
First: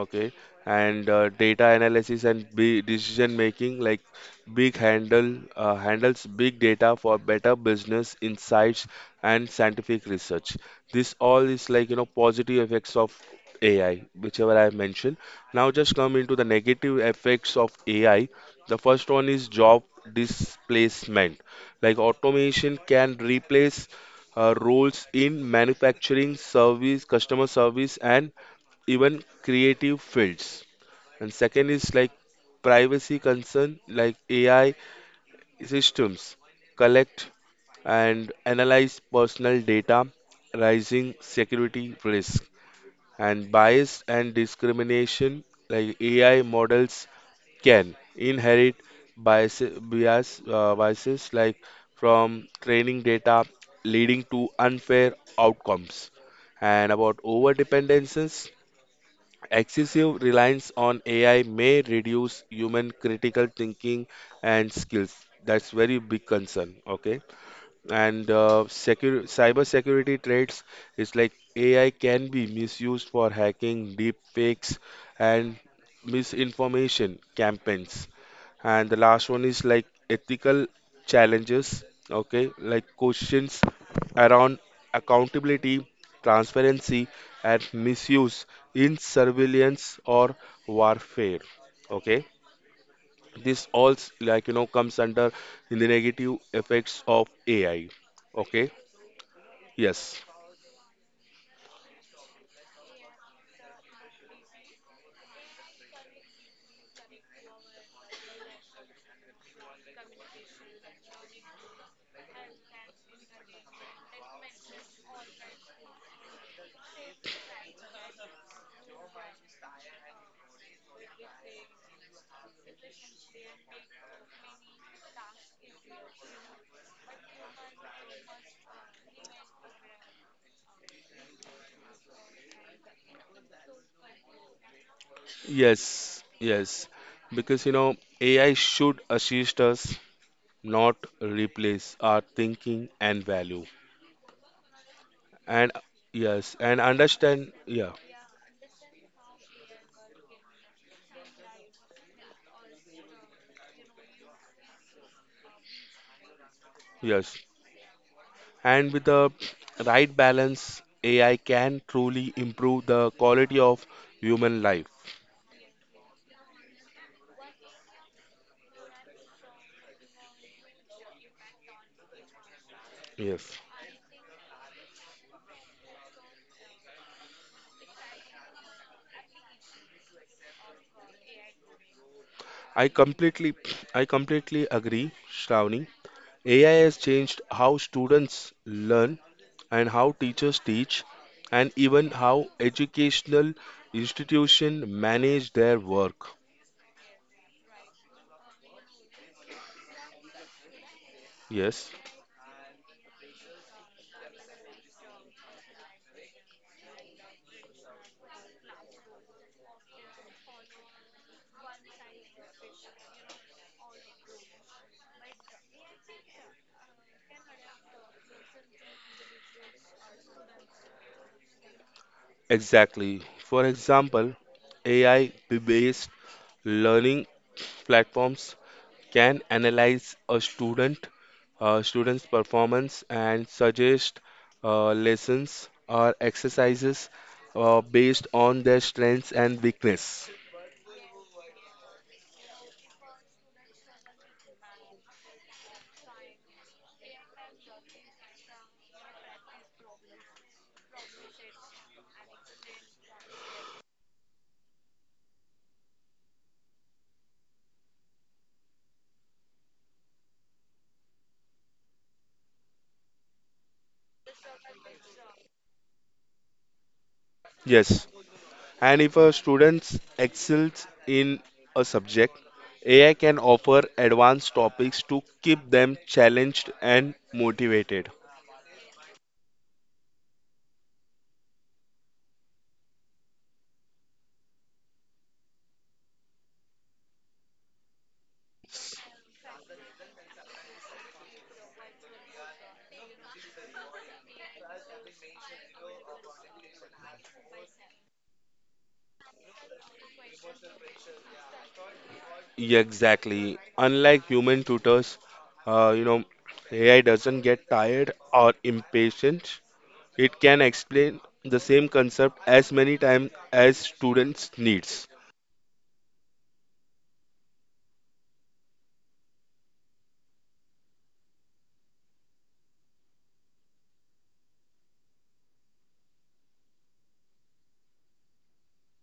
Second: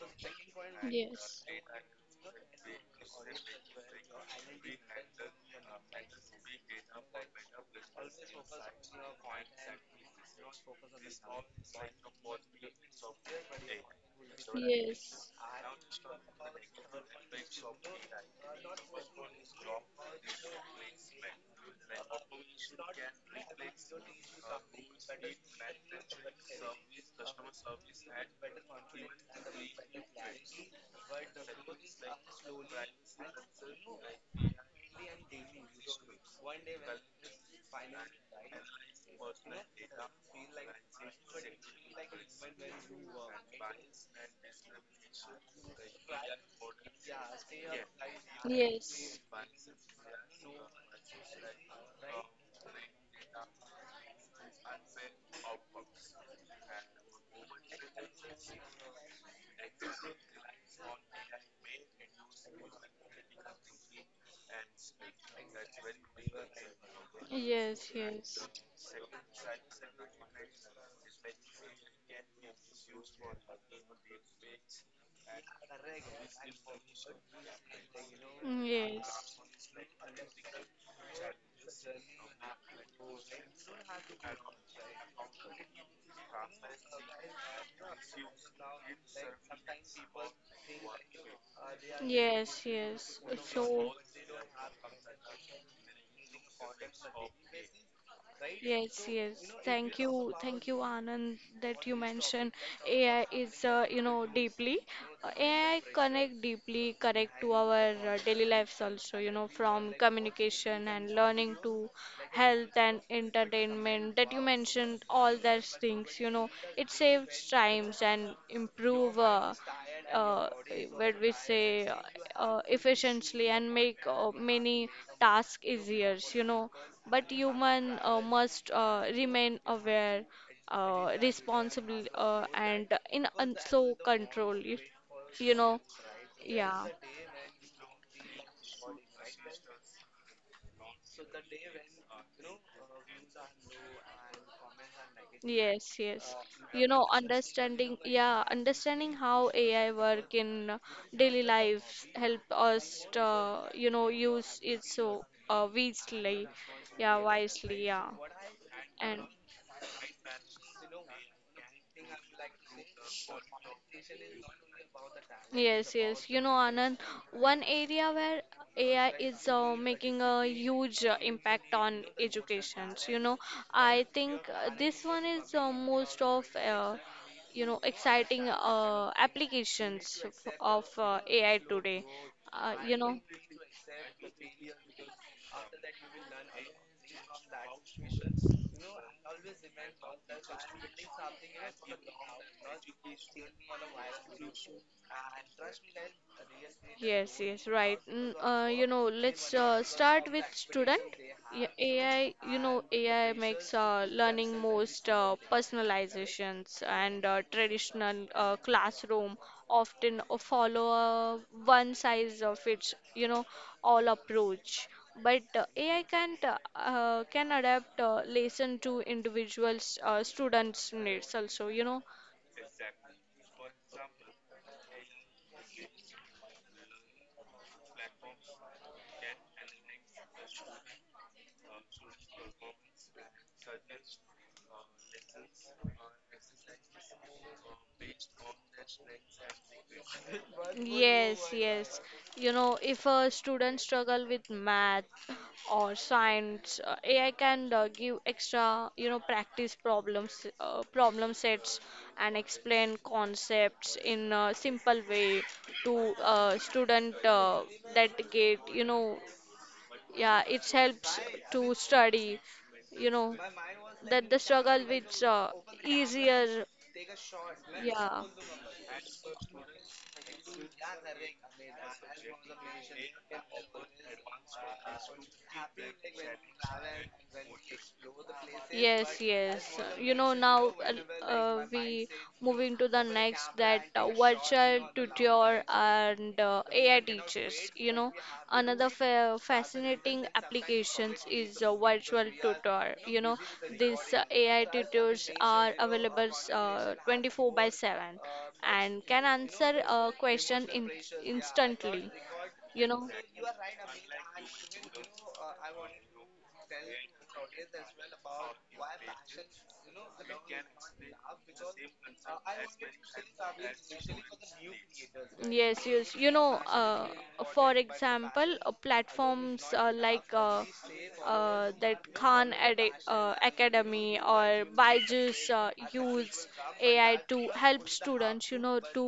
Speaker 2: Okay, and uh,
Speaker 1: Yes.
Speaker 2: data analysis and be decision making, like Big Handle uh, handles big data for better business insights and scientific research. This all is, like, you know, positive effects of A I, whichever I have mentioned.
Speaker 1: Yes.
Speaker 2: Now just come into the negative effects of A I. The first one is job displacement. Like automation can replace uh, roles in manufacturing, service, customer service, and even creative fields. And second is like privacy concern, like AI systems collect and analyze personal data, rising security risk, and bias and discrimination, like A I models can inherit
Speaker 1: Yes.
Speaker 2: bias, bias, uh, biases like from training data leading to unfair outcomes and about over. Excessive reliance on A I may reduce human critical thinking and skills. That's very big concern. Okay,
Speaker 1: Yes,
Speaker 2: and
Speaker 1: yes.
Speaker 2: uh, secure cyber security threats is like A I can be misused for hacking, deep fakes, and misinformation campaigns.
Speaker 1: Mm.
Speaker 2: And the last
Speaker 1: Yes.
Speaker 2: one is like ethical challenges, okay, like questions around accountability, transparency, and misuse in surveillance or warfare, okay.
Speaker 1: Yes, yes.
Speaker 2: this
Speaker 1: So,
Speaker 2: all s- like you know comes under the negative effects of AI, okay.
Speaker 1: yes, yes. Thank
Speaker 2: Yes,
Speaker 1: you. Thank you, Anand, that you mentioned A I is, uh, you know, deeply. uh, A I connect deeply, correct to our uh, daily lives also, you know, from communication and learning to health and entertainment that you mentioned, all those things, you know, it saves times and improve uh, uh, what we say uh, efficiently and make uh, many tasks easier, you know, but human uh, must uh, remain aware, uh, responsible, uh, and in un- so control. You, you know,
Speaker 2: yes, yes,
Speaker 1: yeah,
Speaker 2: because you know AI should assist us, not replace our thinking and value. And
Speaker 1: yes, yes.
Speaker 2: yes, and
Speaker 1: You know,
Speaker 2: understand, yeah.
Speaker 1: understanding, yeah, understanding how A I work in daily lives help us, uh, you know, use it so uh, wisely, yeah,
Speaker 2: Yes,
Speaker 1: wisely, yeah,
Speaker 2: and with
Speaker 1: and
Speaker 2: the right balance AI can truly improve the quality of human life.
Speaker 1: yes, yes. You know, Anand, one area where A I is uh, making a huge uh, impact on education. So, you know,
Speaker 2: Yes,
Speaker 1: I think uh, this one is uh, most of uh, you know exciting uh, applications f- of uh, A I today. Uh,
Speaker 2: i
Speaker 1: you
Speaker 2: completely I completely agree, Shravani. AI has changed how students learn and how teachers teach and even how educational
Speaker 1: know,
Speaker 2: institutions manage their work.
Speaker 1: Yes, yes, right. Mm, uh, you know, let's uh, start with student. Yeah,
Speaker 2: Yes.
Speaker 1: AI, you know, A I makes uh, learning most uh, personalizations and uh, traditional uh, classroom often uh, follow a one size of its, you know, all approach. But uh, A I can uh, uh, can adapt uh, lesson to individuals uh, students' needs also, you know.
Speaker 2: Exactly. For example, A I-based learning platforms can analyze a student uh, student's performance and suggest uh, lessons or exercises uh, based on their strengths and weakness.
Speaker 1: Yes, yes. You know, if a student struggle with math or science, uh, A I can uh, give extra, you know, practice problems, uh, problem sets, and explain concepts in a simple way to a student uh, that get, you know, yeah, it helps to study, you know, that the struggle with uh, easier,
Speaker 2: Yes,
Speaker 1: yeah.
Speaker 2: and if a student excels in a subject, AI can offer advanced topics to keep them challenged and motivated.
Speaker 1: Yes, yes. You know, now uh, uh, we moving to the next that uh, virtual tutor and uh, A I teachers. You know, another fa fascinating applications is uh, virtual tutor. You know, these uh, A I tutors are available uh, twenty-four by seven and can answer a question in instantly.
Speaker 2: Yeah,
Speaker 1: You know.
Speaker 2: exactly. Unlike human tutors, uh, you know, A I doesn't get tired or impatient. It can explain the same concept as many times as students needs.
Speaker 1: Yes, yes. You know, uh, for example, uh, platforms uh, like uh, uh, that Khan Ad uh, Academy or Byju's uh, use A I to help students, you know, to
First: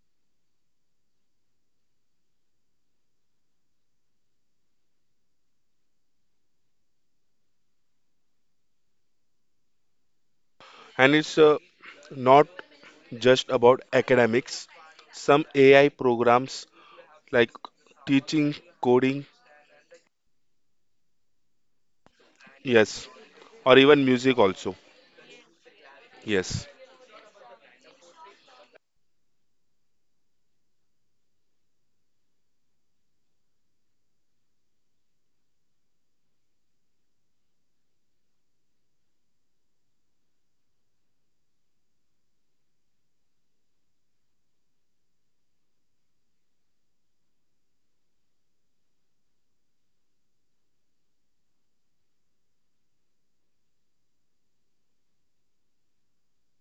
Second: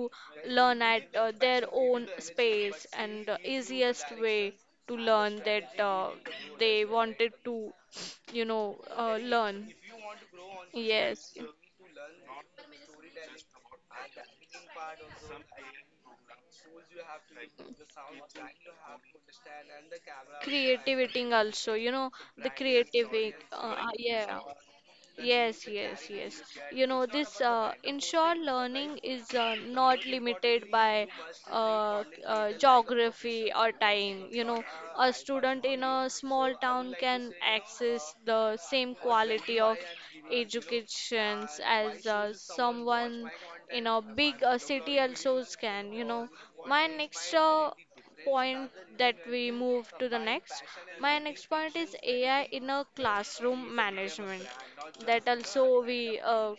Speaker 1: learn at uh, their own space and the easiest way to learn that uh, they wanted to. You know, uh, learn.
Speaker 2: And
Speaker 1: Yes.
Speaker 2: it's uh, not just about academics. Some A I programs like teaching, coding,
Speaker 1: Creativity also, you know, the
Speaker 2: yes,
Speaker 1: creative, way, uh,
Speaker 2: or
Speaker 1: uh,
Speaker 2: even music
Speaker 1: yeah.
Speaker 2: also.
Speaker 1: Yes, yes, yes.
Speaker 2: Yes,
Speaker 1: You know, this uh, inshore learning is uh, not limited by uh, uh, geography or time. You know, a student in a small town can access the same quality of educations as uh, someone in a big uh, city also can. You know, my next uh, point that we move to the next. My next point is A I in a classroom management. That also we uh,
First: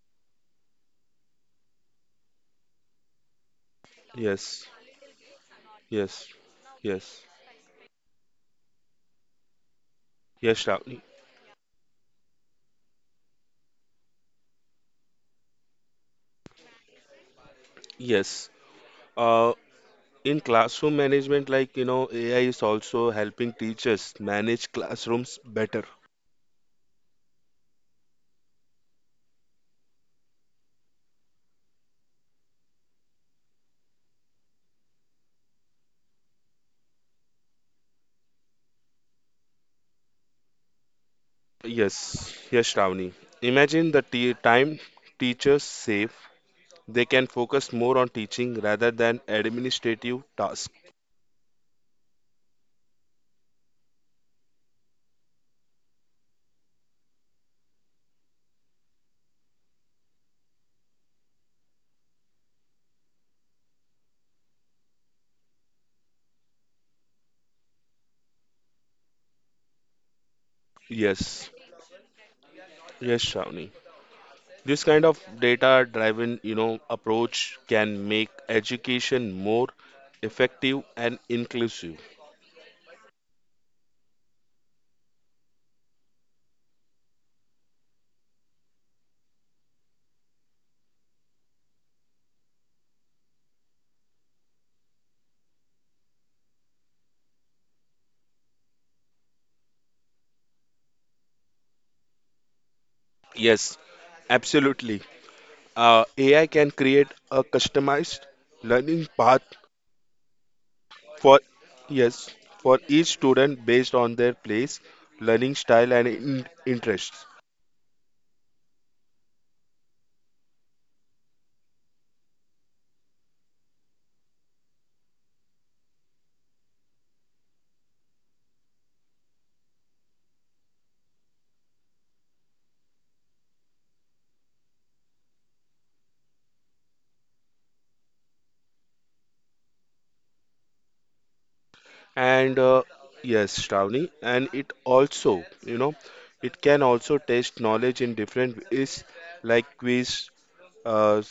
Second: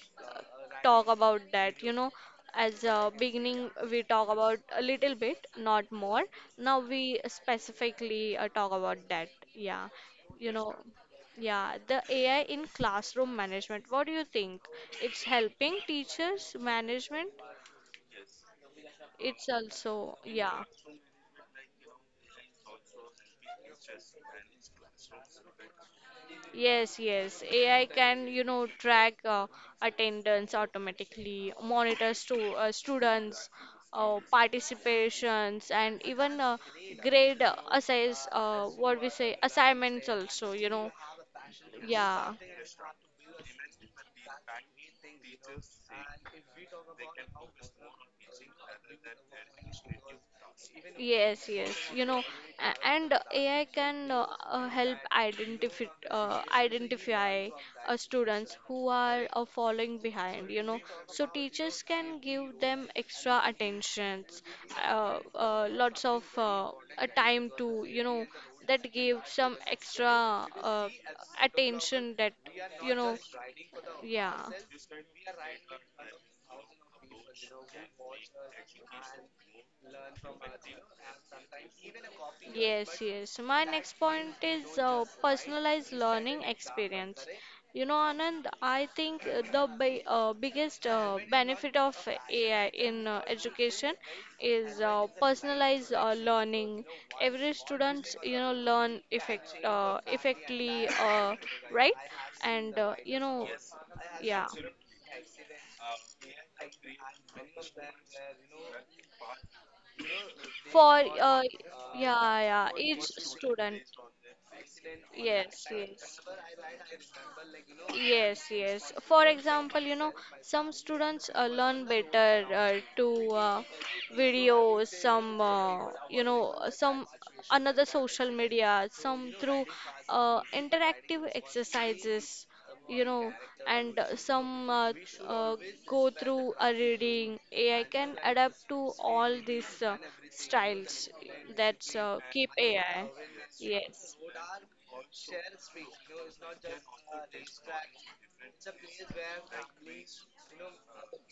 Speaker 1: talk about that, you know. As a beginning, we talk about
Speaker 2: yes,
Speaker 1: a little bit, not more.
Speaker 2: yes,
Speaker 1: Now we
Speaker 2: yes,
Speaker 1: specifically uh, talk about that. Yeah, you
Speaker 2: yes,
Speaker 1: know,
Speaker 2: Shravani.
Speaker 1: yeah, the A I in classroom management. What do you think? It's helping teachers management.
Speaker 2: Yes.
Speaker 1: It's
Speaker 2: Uh,
Speaker 1: also,
Speaker 2: in
Speaker 1: yeah.
Speaker 2: classroom management, like, you know, A I is also helping teachers manage classrooms better.
Speaker 1: Yes, yes. A I can, you know, track uh, attendance automatically, monitor stu uh, students' uh, participations, and even uh, grade uh, assigns, uh, what we say, assignments also, you know.
Speaker 2: Yes,
Speaker 1: Yeah.
Speaker 2: yes, Shravani. Imagine the t time teachers save. They can focus more on teaching rather than administrative tasks.
Speaker 1: Yes, yes. You know, a- and A I can uh, uh, help identify uh, identify uh, students who are uh, falling behind. You know, so teachers can give them extra attentions, uh, uh, lots of uh, uh, time to you know, that give some extra uh,
Speaker 2: Yes,
Speaker 1: attention that you know,
Speaker 2: yes, Shravani.
Speaker 1: yeah.
Speaker 2: This kind of data-driven, you know, approach can make education more effective and inclusive.
Speaker 1: Yes, yes. My next point is uh, personalized learning experience. You know, Anand, I think uh, the bi uh, biggest uh, benefit of A I in uh, education is uh, personalized uh, learning. Every student, you know, learn effect uh, effectively, uh, right? And uh, you know,
Speaker 2: Yes,
Speaker 1: yeah,
Speaker 2: absolutely. Uh, A I can create a customized learning path
Speaker 1: for
Speaker 2: for
Speaker 1: uh, yeah,
Speaker 2: yes
Speaker 1: yeah,
Speaker 2: for
Speaker 1: each
Speaker 2: each student
Speaker 1: student.
Speaker 2: based on their place, learning
Speaker 1: Yes,
Speaker 2: style and
Speaker 1: yes.
Speaker 2: in- interests.
Speaker 1: Yes, yes. For example, you know, some students uh, learn better uh, to uh, videos, some, uh, you know, uh, some another social media, some through uh, interactive exercises, you know, and uh, some uh, uh, go through a reading. A I can adapt to all these uh, styles that's uh, keep
Speaker 2: And uh,
Speaker 1: A I.
Speaker 2: yes, Shravani,
Speaker 1: Yes.
Speaker 2: and it also you know it can also test knowledge in different ways like quiz, uh,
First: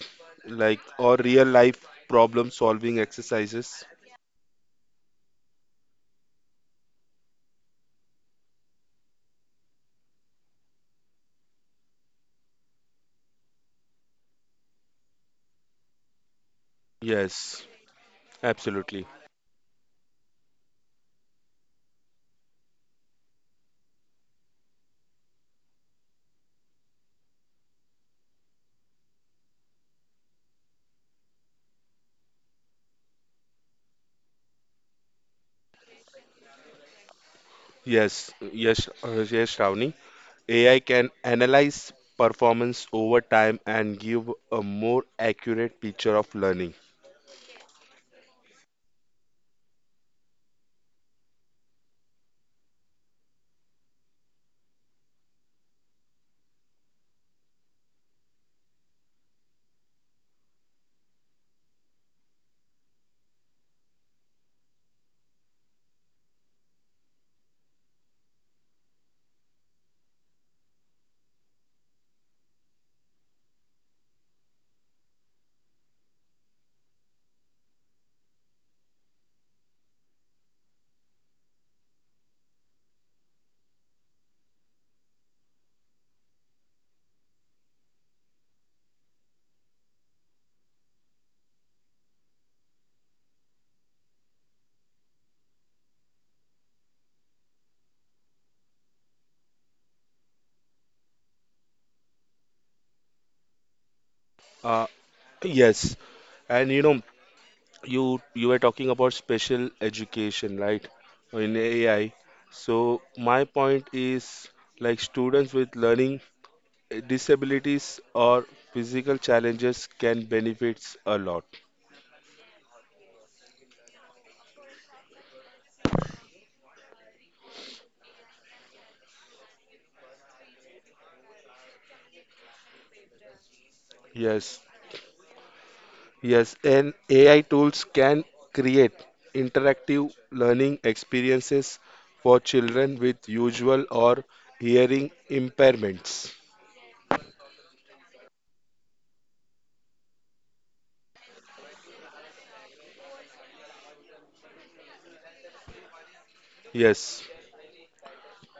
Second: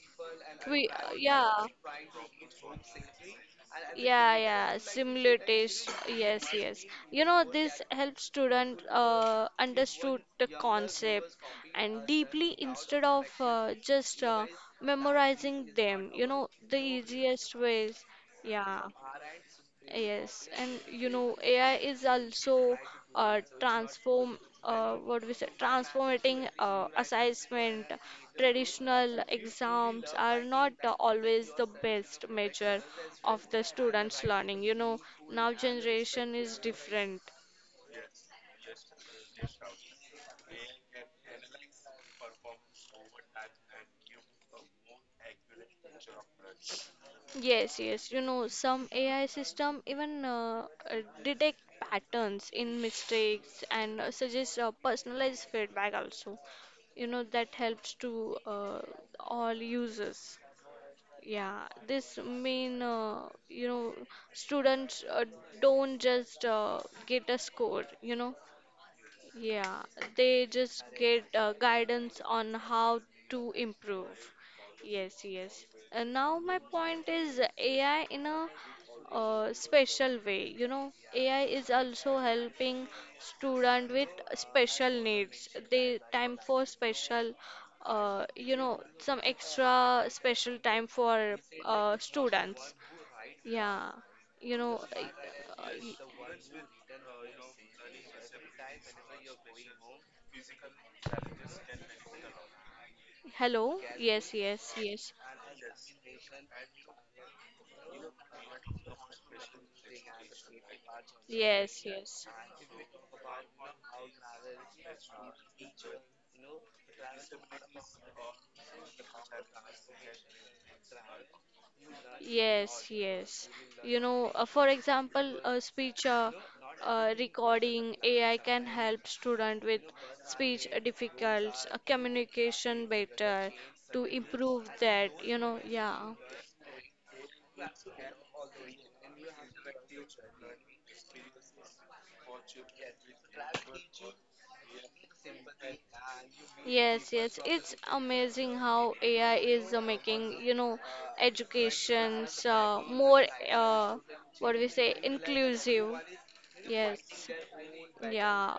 Speaker 2: like
Speaker 1: We,
Speaker 2: or real
Speaker 1: yeah.
Speaker 2: life problem solving exercises.
Speaker 1: Yeah, yeah, similar taste. Yes, yes. You know, this helps student uh, understood the concept and deeply instead of uh, just uh, memorizing them. You know, the easiest
Speaker 2: Yes,
Speaker 1: ways. Yeah,
Speaker 2: absolutely.
Speaker 1: yes, and you know A I is also uh, transform uh, what we say transforming uh, assessment. Traditional exams are not uh, always the best measure of the students' learning. You know now generation is different.
Speaker 2: Yes, yes, uh, yes, Shravani. A I can analyze performance over time and give a more accurate picture of learning.
Speaker 1: Yes, yes. You know, some A I system even uh, uh, detect patterns in mistakes and uh, suggest uh, personalized feedback also. You know, that helps to uh, all users. Yeah, this mean uh, you know students uh, don't just uh, get a score. You know, yeah, they just get uh, guidance on how to improve. Yes, yes. And now my point is A I in a uh, special way. You know, A I is also helping student with special needs. They time for special, uh, you know, some extra special time for uh, students. Yeah, you know. Uh, uh, y- hello. Yes, yes,
Speaker 2: Uh,
Speaker 1: yes.
Speaker 2: yes, and you know, you you were talking about special education, right? In
Speaker 1: Yes,
Speaker 2: A I.
Speaker 1: yes.
Speaker 2: So my point is like students with learning disabilities or physical challenges can benefits a lot.
Speaker 1: Yes, yes. You know, uh, for example, uh, speech uh, uh, recording A I can help student with speech difficulties, uh, communication better to
Speaker 2: Yes.
Speaker 1: improve that, you know, yeah.
Speaker 2: Yes, and A I tools can create interactive learning experiences for children with usual or hearing impairments.
Speaker 1: Yes, yes, it's amazing how A I is uh, making, you know, educations uh, more, uh, what do we say, inclusive.
Speaker 2: Yes,
Speaker 1: Yes, yeah.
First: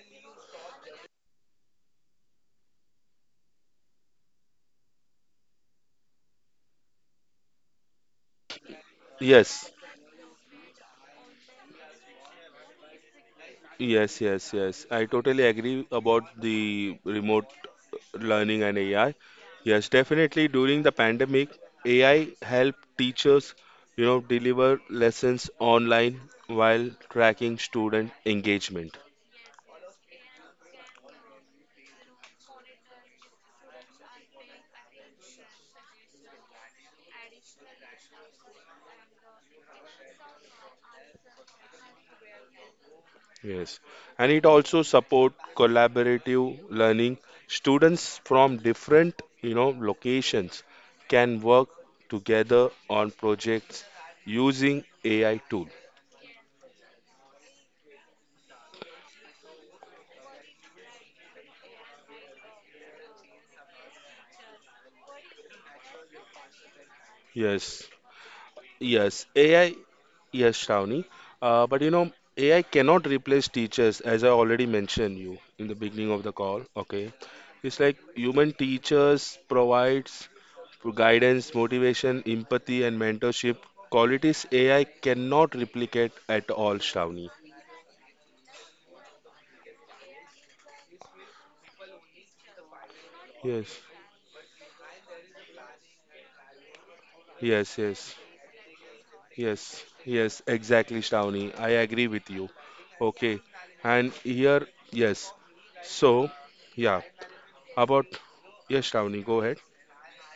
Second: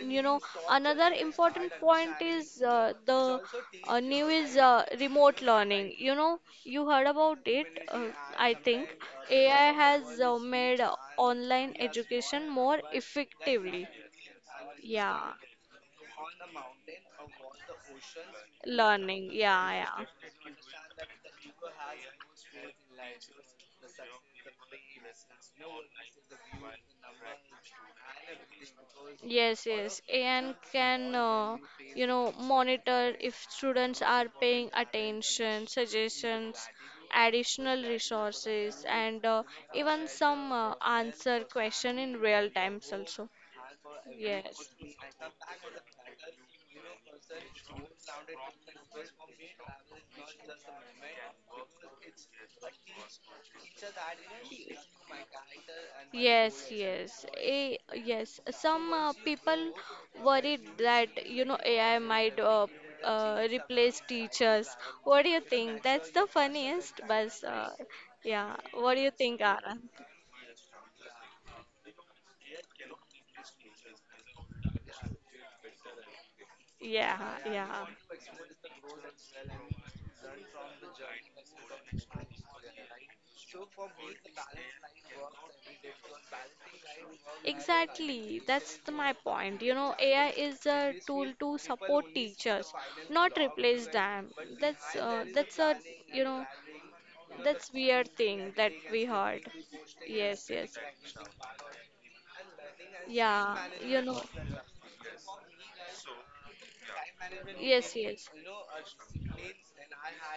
Speaker 1: You know, another important point is uh, the uh, new is uh, remote learning. You know, you heard about it, uh, I think.
Speaker 2: yes,
Speaker 1: A I has uh, made uh, online education more effectively.
Speaker 2: yes, yes, yes. I
Speaker 1: Yeah,
Speaker 2: totally agree about the remote learning and A I.
Speaker 1: learning. Yeah,
Speaker 2: Yes,
Speaker 1: yeah.
Speaker 2: definitely during the pandemic,
Speaker 1: People has
Speaker 2: A I
Speaker 1: huge faith
Speaker 2: helped
Speaker 1: in life, the
Speaker 2: teachers,
Speaker 1: success,
Speaker 2: you know,
Speaker 1: the
Speaker 2: deliver lessons
Speaker 1: innocence. No one
Speaker 2: online
Speaker 1: misses the beauty in
Speaker 2: while
Speaker 1: numbers.
Speaker 2: tracking student engagement.
Speaker 1: Yes, yes. A N can, uh, you know, monitor if students are paying attention, suggestions, additional resources, and uh, even some uh, answer question in real times also.
Speaker 2: Yes, and it
Speaker 1: Yes.
Speaker 2: also support collaborative learning. Students from different, you know, locations can work together on projects using A I tool.
Speaker 1: Yes, yes. A, yes. Some uh, people worried that you know A I might uh, uh, replace teachers. What do you think? That's the funniest, but uh,
Speaker 2: Yes,
Speaker 1: yeah. What do you
Speaker 2: yes,
Speaker 1: think,
Speaker 2: A I.
Speaker 1: Anand?
Speaker 2: Yes, Shravani. Uh, but you know, A I cannot replace teachers, as I already mentioned you in the beginning of the call. Okay,
Speaker 1: Yeah, yeah.
Speaker 2: it's like human teachers provides guidance, motivation, empathy, and mentorship qualities A I cannot replicate at all, Shravani.
Speaker 1: Exactly, that's the, my point. You know, A I is a tool to support teachers, not
Speaker 2: Yes,
Speaker 1: replace them. That's uh, that's a you know that's
Speaker 2: yes,
Speaker 1: weird
Speaker 2: yes,
Speaker 1: thing that we heard.
Speaker 2: yes, yes,
Speaker 1: Yes, yes,
Speaker 2: exactly, Shravani. I agree with you. Okay,
Speaker 1: yeah. You
Speaker 2: and
Speaker 1: know,
Speaker 2: here, yes. So, yeah,
Speaker 1: yes,
Speaker 2: about
Speaker 1: yes.
Speaker 2: yes, Shravani, go ahead.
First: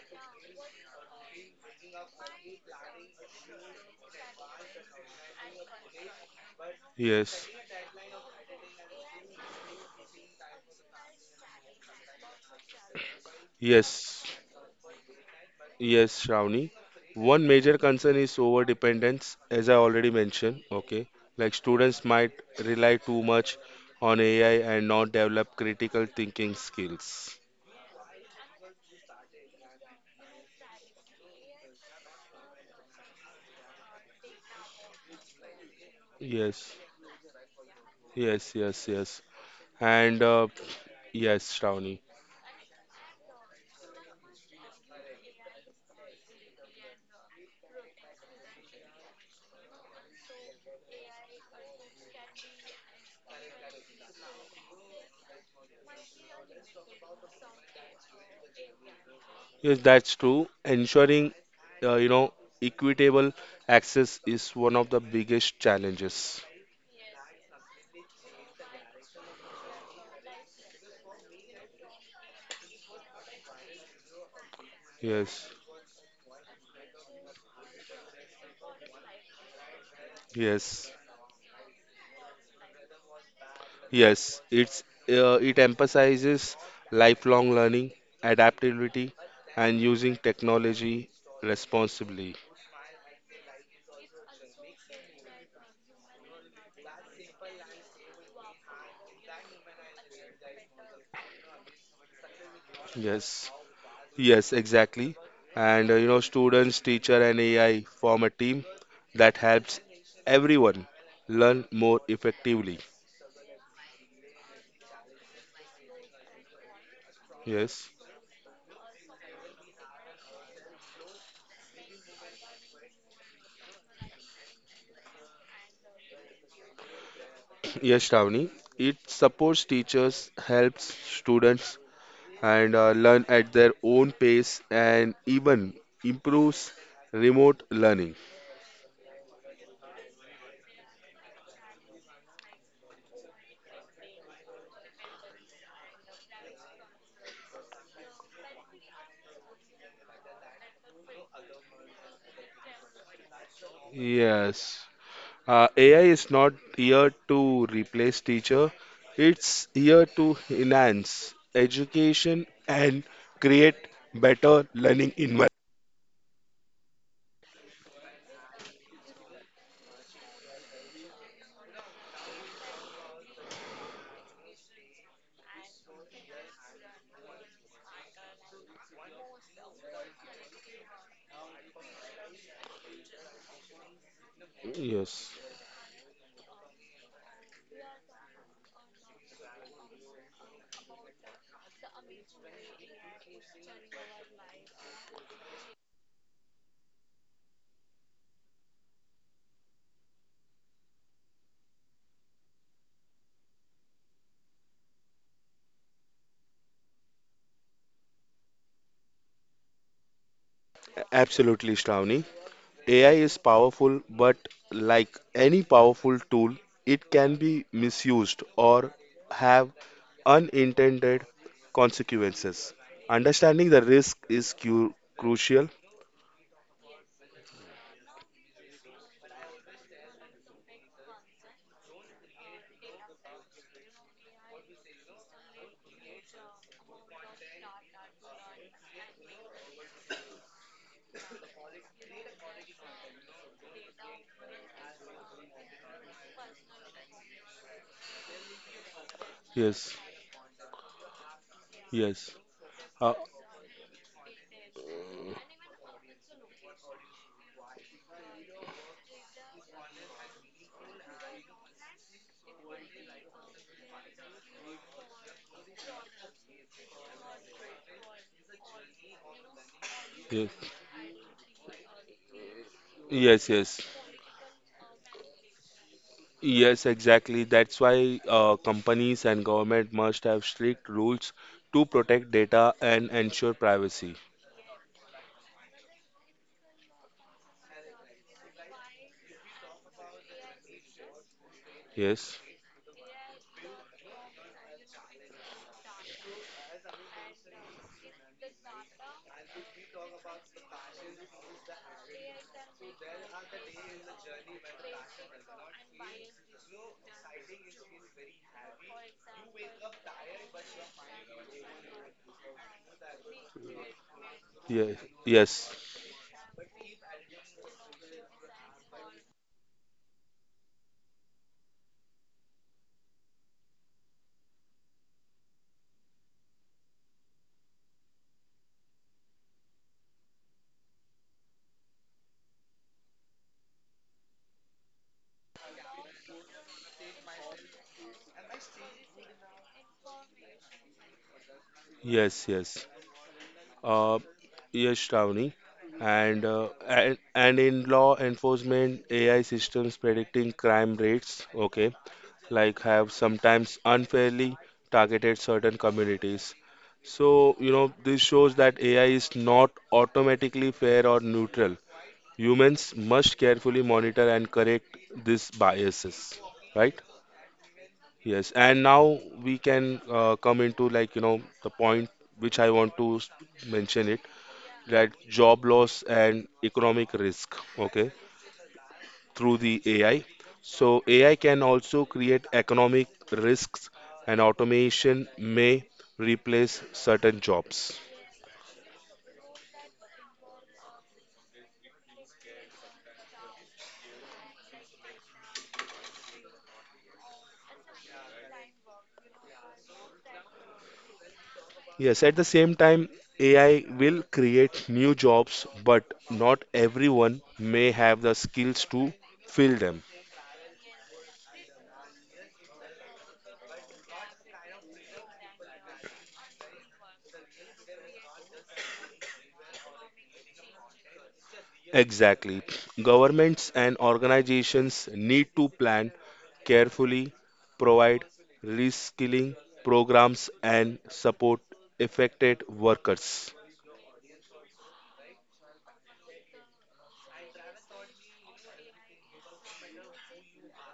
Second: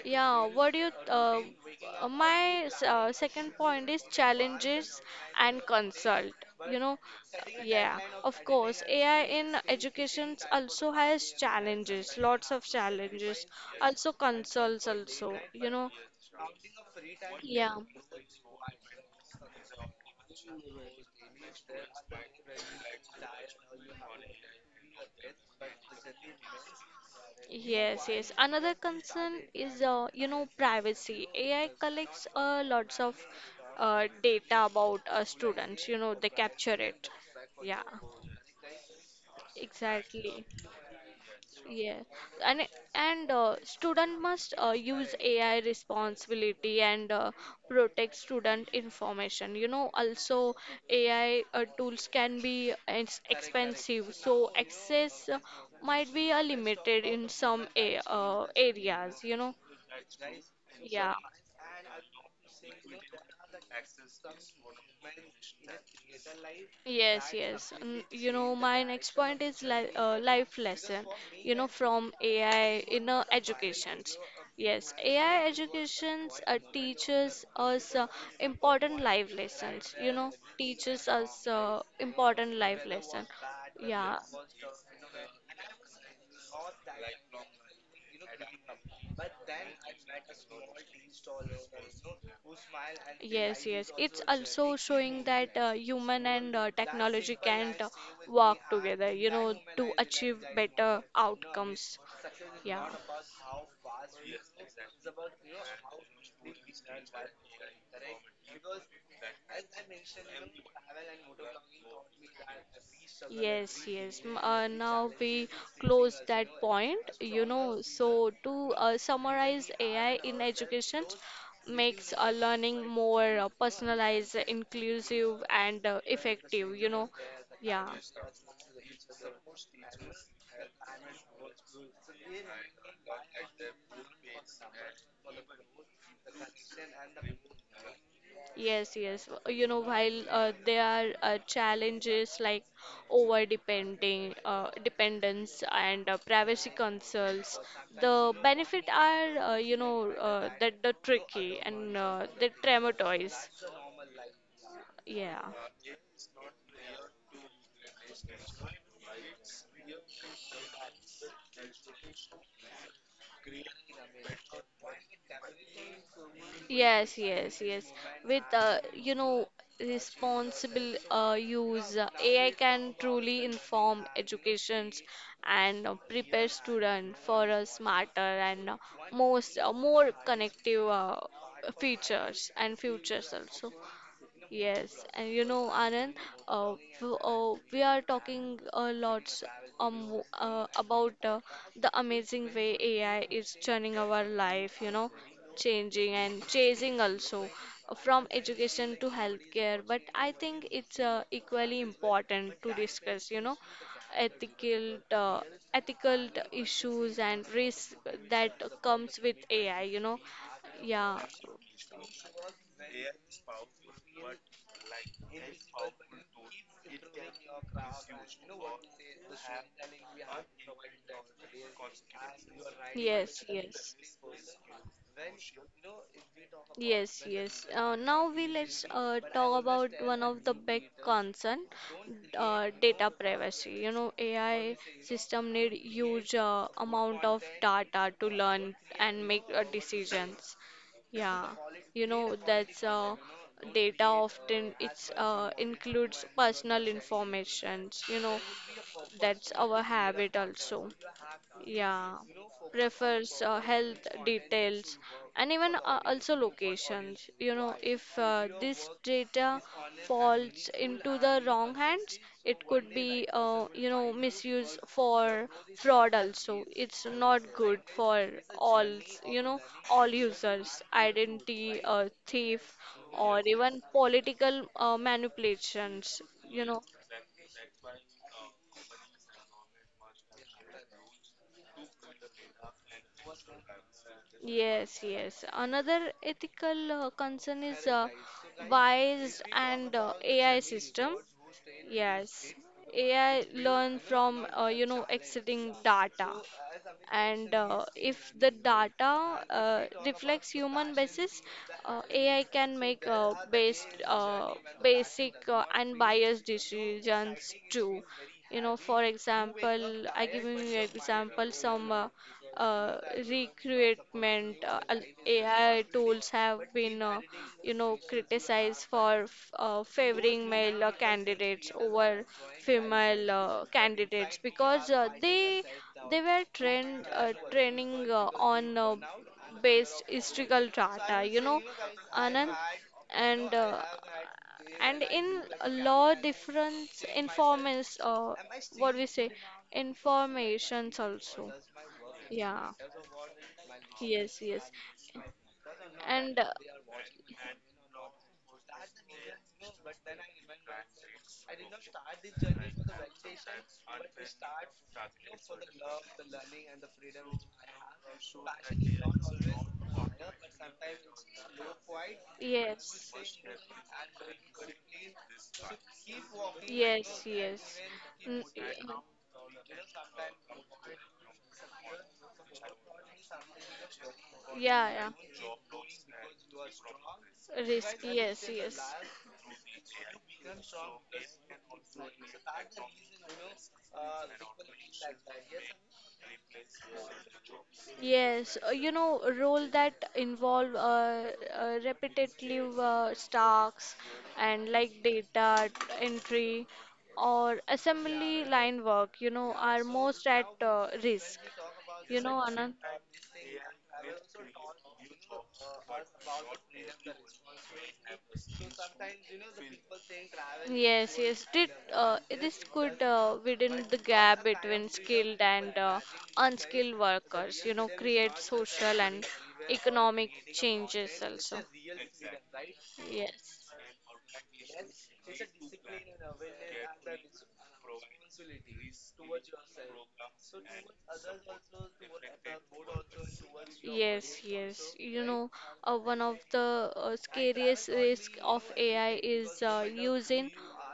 Speaker 1: Yeah, what do you, uh, uh, my s- uh, second point is challenges and consult. You know,
Speaker 2: Yes.
Speaker 1: yeah, of course, A I in education also has challenges, lots of challenges, also
Speaker 2: Yes,
Speaker 1: consults also, you know,
Speaker 2: yes, Shravani. One
Speaker 1: yeah.
Speaker 2: major concern is over dependence, as I already mentioned. Okay, like students might rely too much on A I and not develop critical thinking skills.
Speaker 1: Yes, yes. Another concern is, uh, you know, privacy. A I collects uh, lots of uh, data about uh, students, you know, they capture
Speaker 2: Yes,
Speaker 1: it. Yeah,
Speaker 2: yes, yes, yes. And
Speaker 1: exactly.
Speaker 2: uh, yes,
Speaker 1: Yeah,
Speaker 2: Shravani.
Speaker 1: and and uh, student must uh, use A I responsibility and uh, protect student information. You know, also A I uh, tools can be uh, ex- expensive, so access uh, might be uh, limited in some a uh, areas. You know,
Speaker 2: Yes, that's true.
Speaker 1: yeah.
Speaker 2: Ensuring, uh, you know, equitable access is one of the biggest challenges.
Speaker 1: Yes, yes. N- You know, my next point is li uh, life lesson, you know, from A I in uh, educations. Yes, A I
Speaker 2: Yes,
Speaker 1: educations uh, teaches us uh, important life lessons, you know,
Speaker 2: yes.
Speaker 1: teaches us uh, important life lesson. Yeah,
Speaker 2: Yes, it's uh, it emphasizes lifelong learning, adaptability, and using technology responsibly.
Speaker 1: also gently showing that different uh, influence, human and uh, That
Speaker 2: Yes, yes, exactly. And, uh, you know, students, teacher, and A I form a team that helps everyone learn more effectively.
Speaker 1: Yes, yes. M- Uh, now we close that point. You know,
Speaker 2: Yes.
Speaker 1: so to uh, summarize, A I in education makes uh, learning more uh, personalized, inclusive, and uh, effective. You know, yeah.
Speaker 2: Yes, Shravani. It supports teachers, helps students, and uh, learn at their own pace, and even improves remote learning.
Speaker 1: Yes, yes. Uh, You know, while uh, there are uh, challenges like over depending, uh, dependence, and uh, privacy concerns, the benefit are uh, you know uh, that the tricky and uh, the traumatize.
Speaker 2: Yes.
Speaker 1: Yeah.
Speaker 2: Uh, A I is not here to replace teacher. It's here to enhance education and create better learning environment.
Speaker 1: Yes, yes, yes. With uh, you know responsible uh, use, uh, A I can truly inform educations and uh, prepare students for a smarter and uh, most uh, more connective uh, features and futures also. Yes, and
Speaker 2: Yes.
Speaker 1: you know, Anand, uh, w- uh, we are talking a lot um, uh, about uh, the amazing way A I is turning our life, you know, changing and chasing also, uh, from education to healthcare. But I think it's uh, equally important to discuss, you know, ethical uh, ethical issues and risks that comes with A I, you know. Yeah.
Speaker 2: Absolutely, Shravani. A I is powerful, but like any powerful tool, it can be misused or have unintended consequences.
Speaker 1: Yes,
Speaker 2: Understanding the
Speaker 1: yes.
Speaker 2: risk is cu- crucial.
Speaker 1: Yes, yes. Uh, now we let's uh, talk about one of the big concern, uh, data privacy. You know, A I system need huge uh, amount of data to learn and make uh, decisions. Yeah, you know that's uh, data often it's uh, includes personal information. You know, that's our
Speaker 2: Yes,
Speaker 1: habit also, yeah,
Speaker 2: yes, uh,
Speaker 1: prefers uh, health details and even uh, also locations. You know, if uh, this data falls into the wrong hands, it could be uh, you know misuse for fraud also. It's not good for all, you know, all
Speaker 2: yes.
Speaker 1: users, identity uh, thief or
Speaker 2: Yes, yes,
Speaker 1: even political uh, manipulations, you know.
Speaker 2: yes, exactly. That's why uh, companies and government must have strict rules to protect data and ensure privacy.
Speaker 1: Yes, yes. Another ethical uh, concern is uh, biased and uh, A I system.
Speaker 2: Yes,
Speaker 1: Yes, A I learn from, uh, you know exiting data, and uh, if the data uh, reflects human basis, uh, A I can make uh, based uh, basic uh, and biased decisions too. You know, for example, I give you an example some. Uh, uh, Recruitment. Uh,
Speaker 2: yes,
Speaker 1: al-
Speaker 2: yes,
Speaker 1: A I tools have been, uh, you know, criticized for f- uh, favoring male uh, candidates over female uh, candidates because uh, they they were trained uh, training uh, on uh, based historical data. You know, Anand, and uh, and in law difference informants, uh, what we say, informations also.
Speaker 2: yes, yes.
Speaker 1: Yeah.
Speaker 2: Uh,
Speaker 1: Yes, yes.
Speaker 2: yes, Shravani.
Speaker 1: And
Speaker 2: And,
Speaker 1: uh,
Speaker 2: uh, and and in law enforcement, A I systems predicting crime rates, okay, like have sometimes unfairly targeted certain communities. So, you know, this shows that A I is not automatically fair or neutral. Humans
Speaker 1: yes.
Speaker 2: must carefully monitor and correct these biases, right?
Speaker 1: Yes, yes. N-
Speaker 2: Yes, and
Speaker 1: y-
Speaker 2: now we can uh, come into, like, you know, the point which I want to s- mention it
Speaker 1: yeah,
Speaker 2: that job loss and economic risk,
Speaker 1: yeah. Risk.
Speaker 2: okay,
Speaker 1: Yes, yes.
Speaker 2: through the A I. So A I can also create economic risks, and automation may replace certain jobs.
Speaker 1: Yes, uh, you know, role that involve uh, uh, repetitive uh, tasks and like data entry or assembly line work, you know, are most at uh, risk. You
Speaker 2: Yes, at
Speaker 1: know,
Speaker 2: the
Speaker 1: Anand?
Speaker 2: same time, A I will create new jobs, but not everyone may have the skills to fill them.
Speaker 1: Yes, yes. Did uh, This could uh, widen the gap between skilled and uh, unskilled workers, you know, create social and economic changes also.
Speaker 2: Exactly.
Speaker 1: Yes.
Speaker 2: Governments and organizations need to plan carefully, provide reskilling programs, and support affected workers.
Speaker 1: Yes, yes. You know, uh, one of the uh, scariest risk of A I is uh, using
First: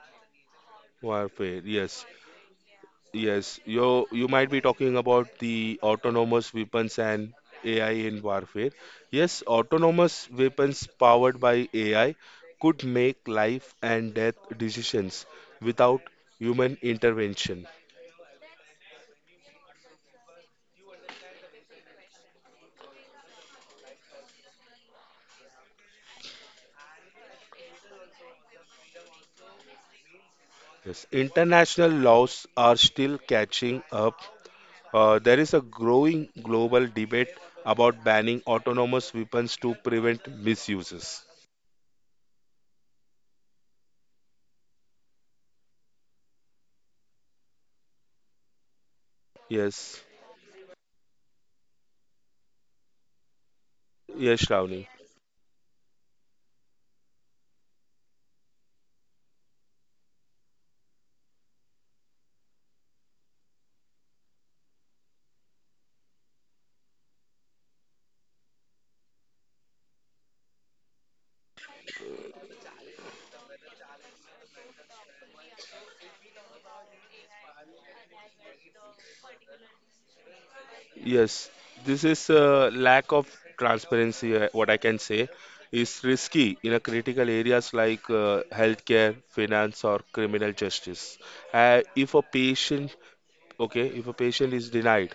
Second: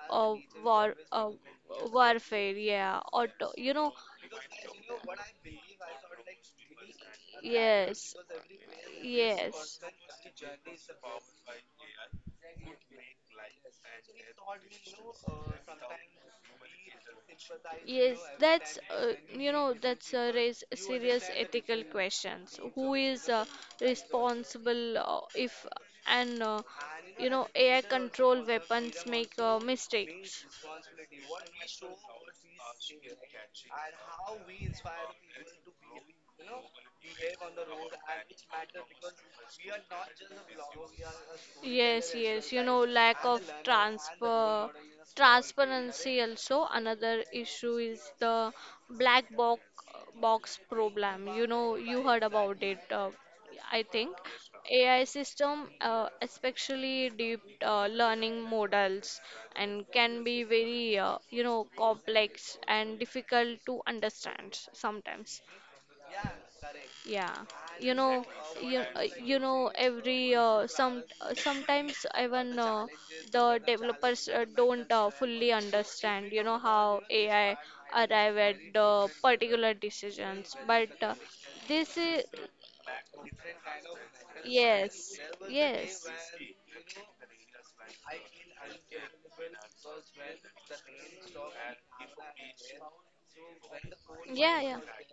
Speaker 1: uh, war uh,
Speaker 2: Warfare, yes.
Speaker 1: warfare. Yeah, auto.
Speaker 2: Yes,
Speaker 1: You
Speaker 2: you
Speaker 1: know,
Speaker 2: you might be talking about the autonomous weapons and A I
Speaker 1: yes,
Speaker 2: in warfare. Yes,
Speaker 1: yes.
Speaker 2: autonomous weapons powered by A I could make life and death decisions without human intervention.
Speaker 1: Yes, that's uh, you know that's uh, raise serious ethical questions. Who is uh, responsible uh, if an uh, you know A I control weapons make uh, mistakes?
Speaker 2: Yes, international laws are still catching up. Uh, there is a growing global debate about banning autonomous weapons to prevent misuses.
Speaker 1: Yes, yes, you know, lack of transfer transparency, also another issue is the black box
Speaker 2: Yes,
Speaker 1: box problem. You know, you heard about it. Uh, I think
Speaker 2: yes, Shravani.
Speaker 1: A I system, uh, especially deep uh, learning models, and can be very, uh, you know complex and difficult to understand sometimes. Yeah, you know, you uh, you know every uh, some uh, sometimes even uh, the developers uh, don't uh, fully understand, you know, how A I arrive at the particular decisions, but uh,
Speaker 2: Yes,
Speaker 1: this
Speaker 2: this
Speaker 1: is
Speaker 2: is a lack of transparency, uh, what I can
Speaker 1: yes,
Speaker 2: say is
Speaker 1: yes,
Speaker 2: risky in a critical areas like uh, healthcare, finance, or criminal justice. Uh, if a patient, okay, if a patient
Speaker 1: yeah,
Speaker 2: is
Speaker 1: yeah.
Speaker 2: denied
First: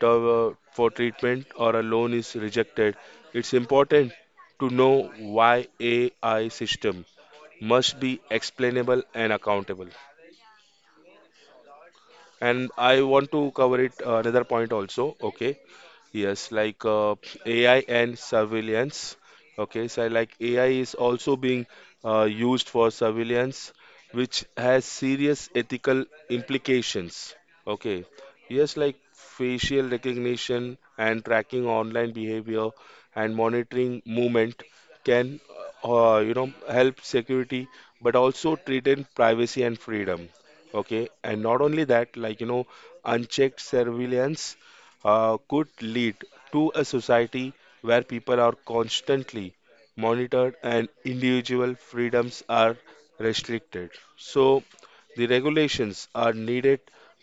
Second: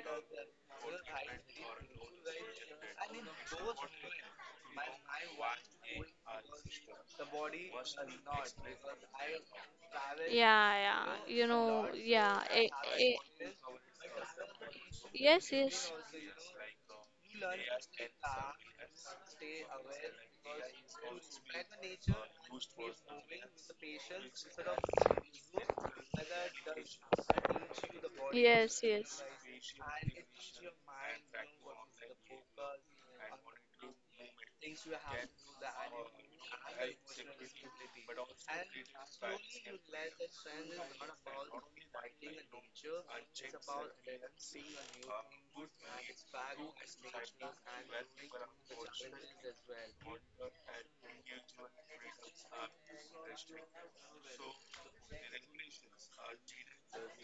Speaker 2: to, uh, for treatment or a loan is rejected, it's important to know why A I system must be explainable and accountable.
Speaker 1: Yeah, yeah, you know, yeah,
Speaker 2: And
Speaker 1: a,
Speaker 2: I
Speaker 1: a,
Speaker 2: want to cover it uh, another point also.
Speaker 1: yes,
Speaker 2: Okay.
Speaker 1: yes.
Speaker 2: Yes, like uh, A I and surveillance. Okay, so like A I is also being uh, used for surveillance, which has serious ethical implications. Okay, yes,
Speaker 1: Yes,
Speaker 2: like
Speaker 1: yes.
Speaker 2: facial recognition and tracking online behavior and monitoring movement can, uh, you know, help security, but also threaten privacy and freedom. Okay, and not only that, like, you know, unchecked surveillance uh, could lead to a society where people are constantly monitored and individual freedoms are restricted. So, the regulations are needed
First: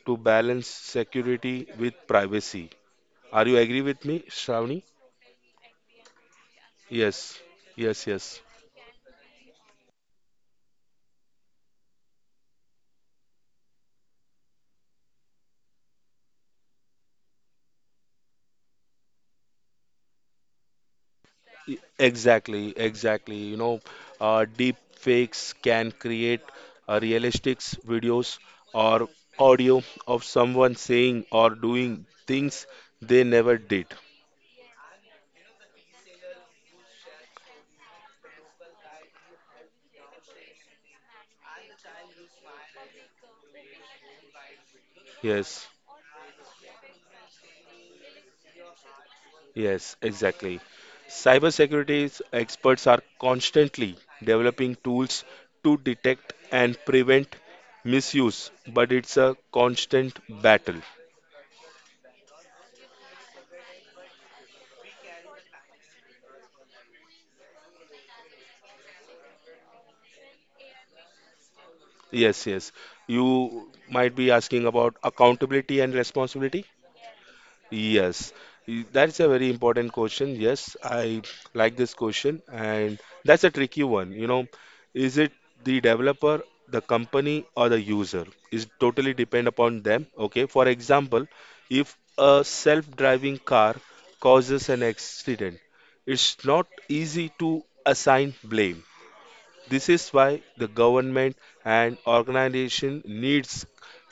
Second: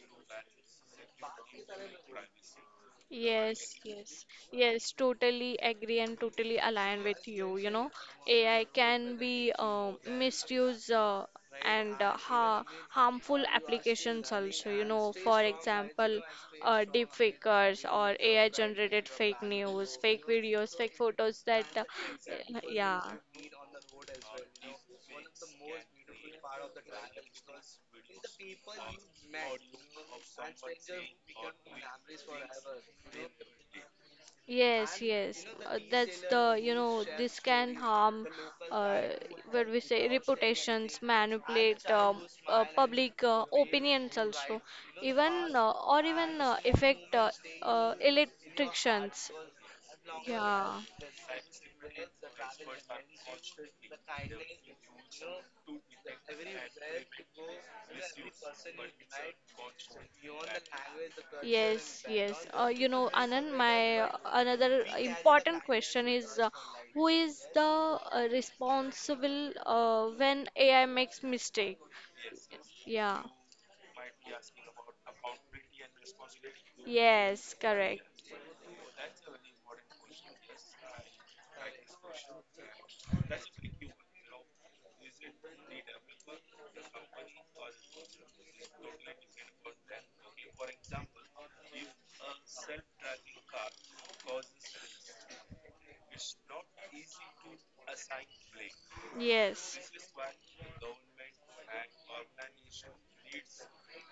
Speaker 2: to balance security with privacy. Are you
Speaker 1: Yes,
Speaker 2: agree with me,
Speaker 1: yes,
Speaker 2: Shravani?
Speaker 1: yes, totally agree and totally align with
Speaker 2: Yes,
Speaker 1: you. You know,
Speaker 2: yes, yes.
Speaker 1: A I can be um, misused uh, and uh, ha harmful applications also. You know, for example, uh, deep fakers or A I generated fake news, fake videos, fake photos that,
Speaker 2: E-
Speaker 1: uh,
Speaker 2: Exactly,
Speaker 1: yeah.
Speaker 2: exactly. You know, uh, deep fakes can create uh, realistic videos or audio of someone saying or doing things they never did.
Speaker 1: Yes, yes. Uh, that's the, you know, this can harm, uh, where we say, reputations, manipulate, um, uh, public uh, opinions also, even
Speaker 2: Yes,
Speaker 1: uh, or even uh, affect uh, uh, electricians.
Speaker 2: yes, exactly.
Speaker 1: Yeah.
Speaker 2: Cybersecurity experts are constantly developing tools to detect and prevent misuse, but it's a constant battle.
Speaker 1: Yes, yes. Uh, you know, Anand, my uh, another important question is uh, who is the uh, responsible uh, when A I makes mistake?
Speaker 2: Yes, yes.
Speaker 1: Yeah.
Speaker 2: You might be asking about accountability and responsibility.
Speaker 1: Yes, correct.
Speaker 2: Yes, Y- that's a very important question. Yes, I like this question, and that's a tricky one. You know, is it the developer, the company, or the user? Is totally depend upon them. Okay, for example, if a self-driving car causes an accident, it's not easy to assign blame.
Speaker 1: Yes.
Speaker 2: This is why the government and organization needs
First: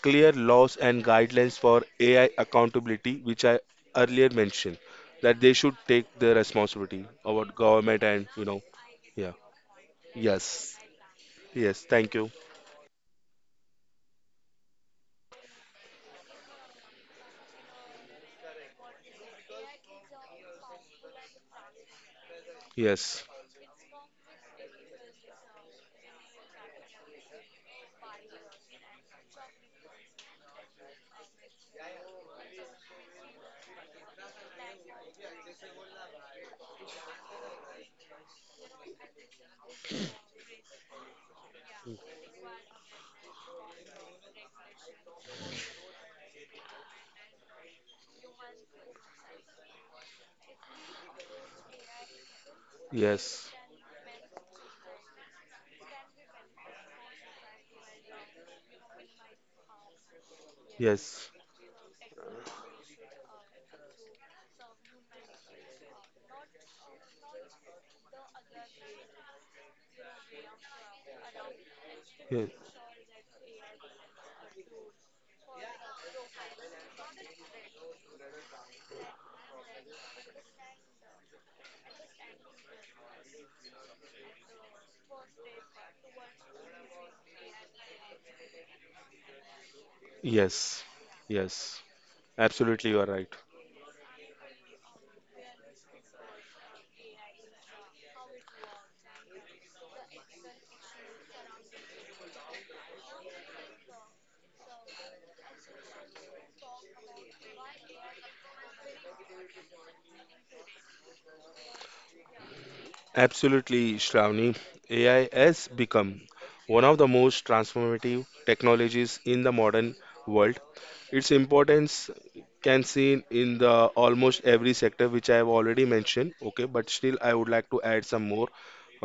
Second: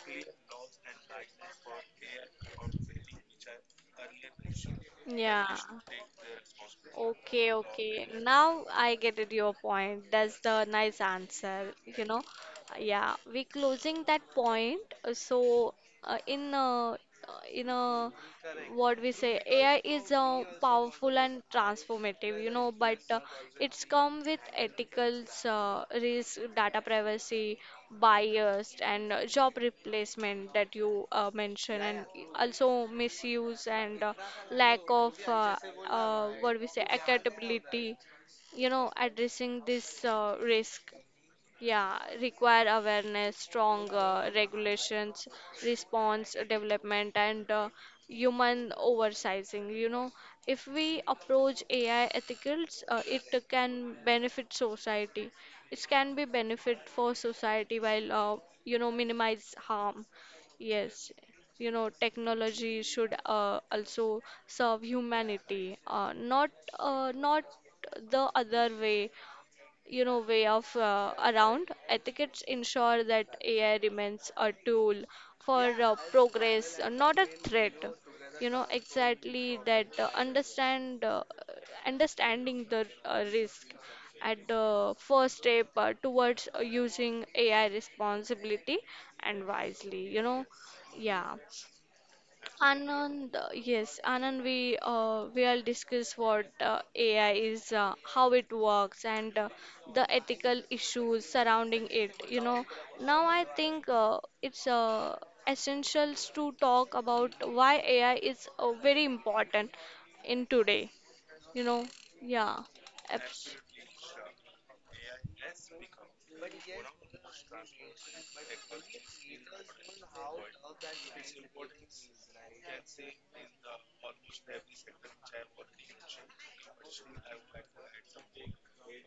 Speaker 2: clear laws and guidelines for A I accountability, which I earlier mentioned, that
Speaker 1: Yeah.
Speaker 2: they should take the responsibility
Speaker 1: Okay,
Speaker 2: about government
Speaker 1: okay.
Speaker 2: and you know,
Speaker 1: Now I get
Speaker 2: yeah,
Speaker 1: it your point. That's
Speaker 2: yes,
Speaker 1: the nice answer,
Speaker 2: yes,
Speaker 1: you
Speaker 2: thank
Speaker 1: know.
Speaker 2: you,
Speaker 1: Yeah, we closing that point. uh, So uh, in uh, uh, in uh, what we say, A I is uh, powerful and transformative, you know, but uh,
Speaker 2: yes,
Speaker 1: it's come with ethicals, uh, risk, data privacy, bias, and uh, job replacement that you uh, mentioned, and also misuse and uh, lack of uh, uh, what we say, accountability. You know, addressing this uh, risk, yeah, require awareness, strong uh, regulations, response development, and uh, human oversizing. You know, if we approach A I ethicals, uh, it
Speaker 2: yes,
Speaker 1: can benefit society. It can be benefit for society while, uh, you know minimize harm. Yes,
Speaker 2: yes,
Speaker 1: you know, technology should uh, also serve humanity, uh, not uh, not the other way, you know way of uh, around. Etiquettes
Speaker 2: yes,
Speaker 1: ensure that AI remains a tool for uh, progress, uh, not a threat, you know. Exactly, that uh, understand uh, understanding the uh, risk at the first step uh, towards uh, using AI responsibility and wisely, you know.
Speaker 2: yes,
Speaker 1: Yeah.
Speaker 2: yes, absolutely, you are right.
Speaker 1: Anand, uh, yes, Anand, we uh, we'll discuss what uh, A I is, uh, how it works, and uh, the ethical issues surrounding it. You know, now I think uh, it's uh, essential to talk about why A I is uh, very important in today. You know, yeah, abs-
Speaker 2: Absolutely, Shravani. A I has become one of the most transformative technologies in the modern world. Its importance can seen in the almost every sector which I have already mentioned. Okay, but still I would like to add some more.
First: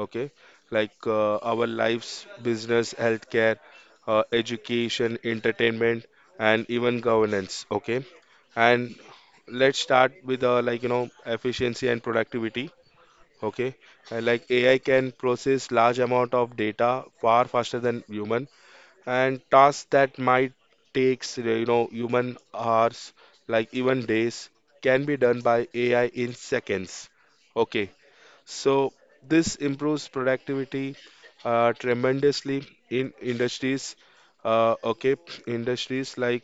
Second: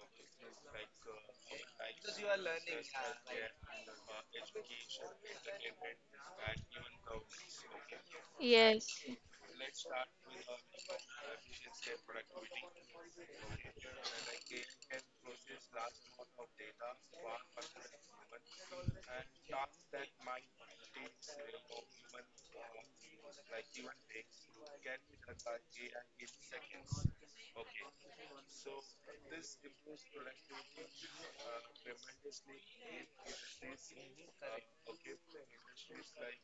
Speaker 2: Okay, like uh, our lives, business, healthcare, uh, education, entertainment, and even governance. Okay, and
Speaker 1: yes,
Speaker 2: let's start with uh, like you know efficiency and productivity, okay. And like AI can process large amount of data far faster than human, and tasks that might takes you know human hours, like even days, can be done by AI in seconds, okay. So this improves productivity uh, tremendously in industries, uh, okay industries like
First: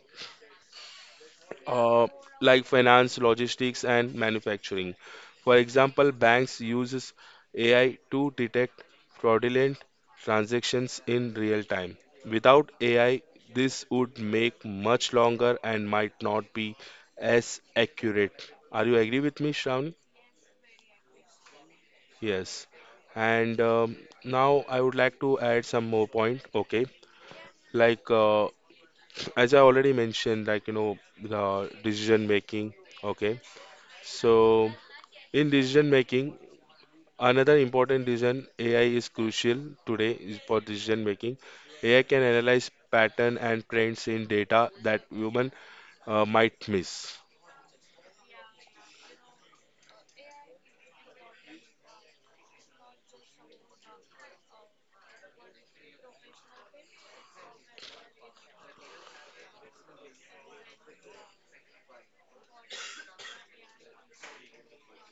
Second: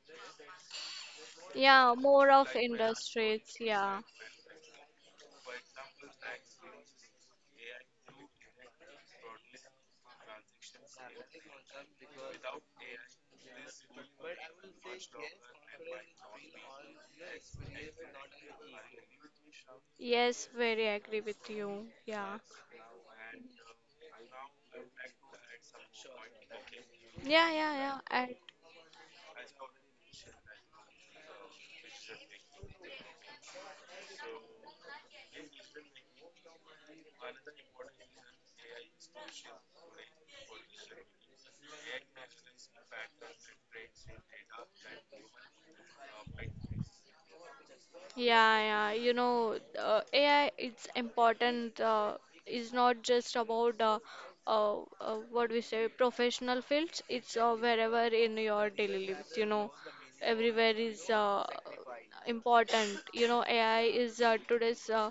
Speaker 1: yeah,
Speaker 2: uh,
Speaker 1: more of
Speaker 2: like finance,
Speaker 1: industries,
Speaker 2: logistics,
Speaker 1: yeah,
Speaker 2: and manufacturing. For example, banks uses A I to detect fraudulent transactions in real time. Without A I, this would make much longer and might not be as accurate. Are you agree with me, Shravani?
Speaker 1: yes, very agree with you, yeah,
Speaker 2: Yes. And um, now I would like to add some more point. Okay,
Speaker 1: yeah, yeah,
Speaker 2: like
Speaker 1: yeah.
Speaker 2: uh, as I already mentioned, like you know the decision making. Okay, so, in decision making, another important reason A I is crucial today is for decision making. A I can analyze pattern and trends in data that human uh, might miss.
Speaker 1: Yeah, yeah, you know, uh, A I it's important, uh, is not just about uh, uh, uh, what we say, professional fields. It's uh, wherever in your daily lives. You know, everywhere is uh, important. You know, A I is uh, today's uh,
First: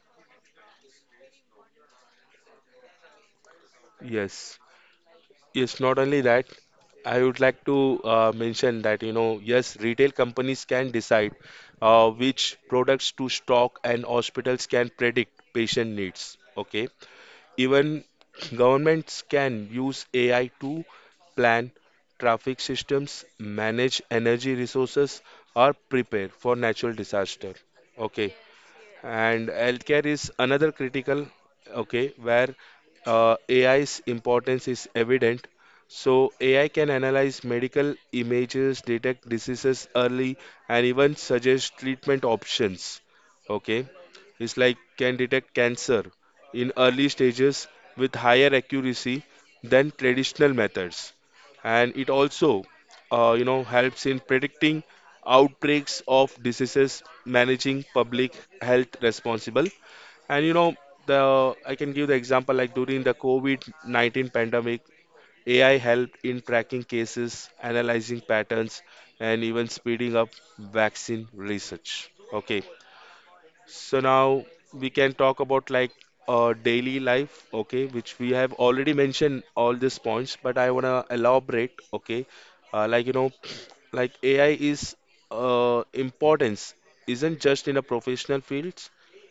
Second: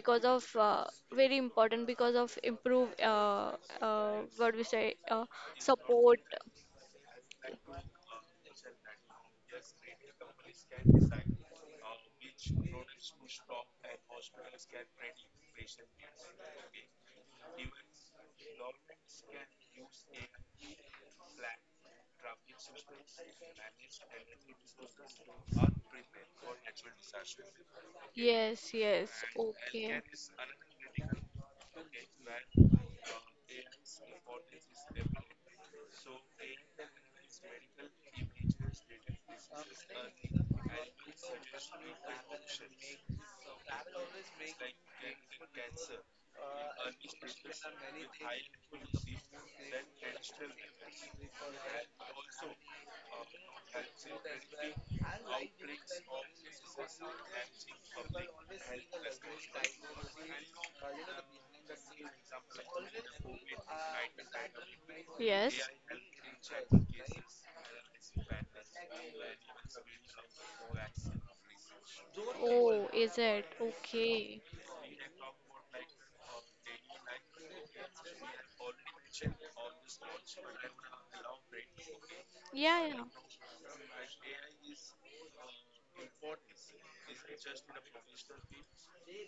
Speaker 1: because of uh, very important because of improve, uh, uh, what
Speaker 2: Yes.
Speaker 1: we say, uh,
Speaker 2: Yes, not
Speaker 1: support.
Speaker 2: only that, I would like to uh, mention that, you know, yes, retail companies can decide uh, which products to stock and hospitals can predict patient needs. Okay. Even governments can use A I to plan traffic systems, manage energy resources, or prepare for natural disaster. Okay,
Speaker 1: Yes, yes,
Speaker 2: and
Speaker 1: okay.
Speaker 2: healthcare is another critical, okay, where uh, A I's importance is evident. So A I can analyze medical images, detect diseases early, and even suggest treatment options. Okay, it's like can detect cancer in early stages with higher accuracy than traditional methods. And it also, uh, you know, helps in predicting outbreaks of diseases, managing public health responsible. And you know, the I can give the example like during the COVID nineteen pandemic,
Speaker 1: Yes.
Speaker 2: A I helped in tracking cases, analyzing patterns, and even speeding up vaccine research. Okay,
Speaker 1: Oh, is it?
Speaker 2: so
Speaker 1: Okay.
Speaker 2: now we can talk about like uh, daily life, okay, which we have already mentioned all these points, but I wanna elaborate, okay, uh,
Speaker 1: Yeah,
Speaker 2: like
Speaker 1: yeah.
Speaker 2: you know, like A I is uh, importance isn't just in a professional fields,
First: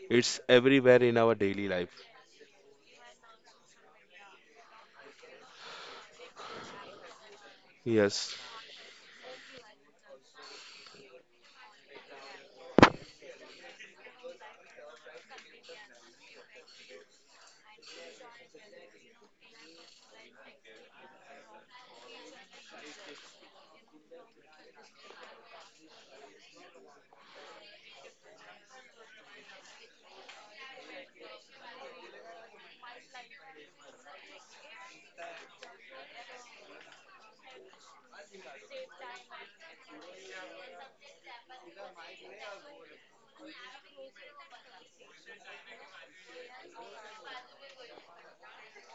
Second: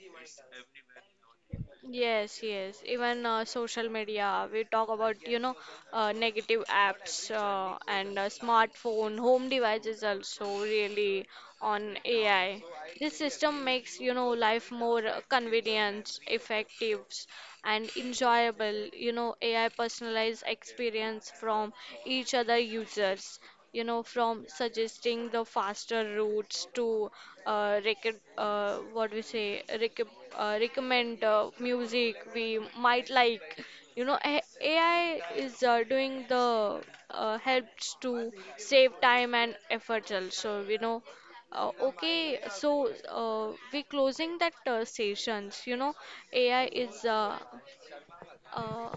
Speaker 2: it's everywhere in our daily life.
Speaker 1: Yes, yes. Even uh, social media, we talk about, you know, uh, negative apps uh, and uh,
Speaker 2: Yes,
Speaker 1: smartphone, home devices also really on A I. This system makes, you know, life more uh, convenient, effective, and enjoyable. You know, A I personalized experience from each other users, you know, from suggesting the faster routes to, uh, rec- uh, what we say, rec- uh, recommend uh, music we might like. You know, A- AI is uh, doing the uh, helps to save time and effort also, you know. Uh, okay, so uh, we closing that uh, sessions. You know, A I is, uh, uh,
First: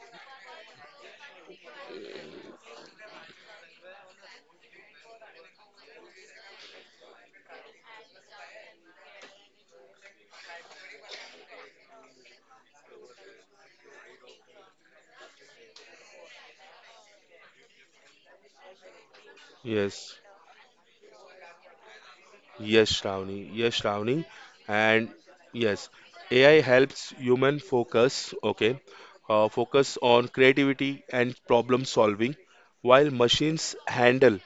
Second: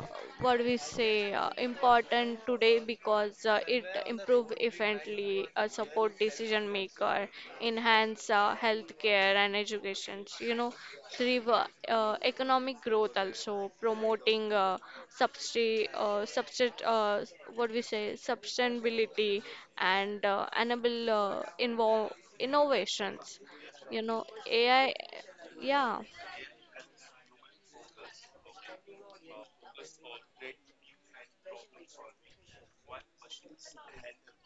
Speaker 1: what we say, uh, important today because uh, it improve efficiently, uh, support decision maker, enhance uh, healthcare and education, you know, thrive, uh, uh, economic growth, also promoting uh, substi- uh, substit- uh, what we say, sustainability
Speaker 2: yes,
Speaker 1: and uh, enable uh, invo-
Speaker 2: yes,
Speaker 1: innovations,
Speaker 2: Shravani. Yes,
Speaker 1: you know,
Speaker 2: Shravani.
Speaker 1: AI,
Speaker 2: And yes,
Speaker 1: yeah.
Speaker 2: A I helps human focus, okay, uh, focus on creativity and problem solving, while machines handle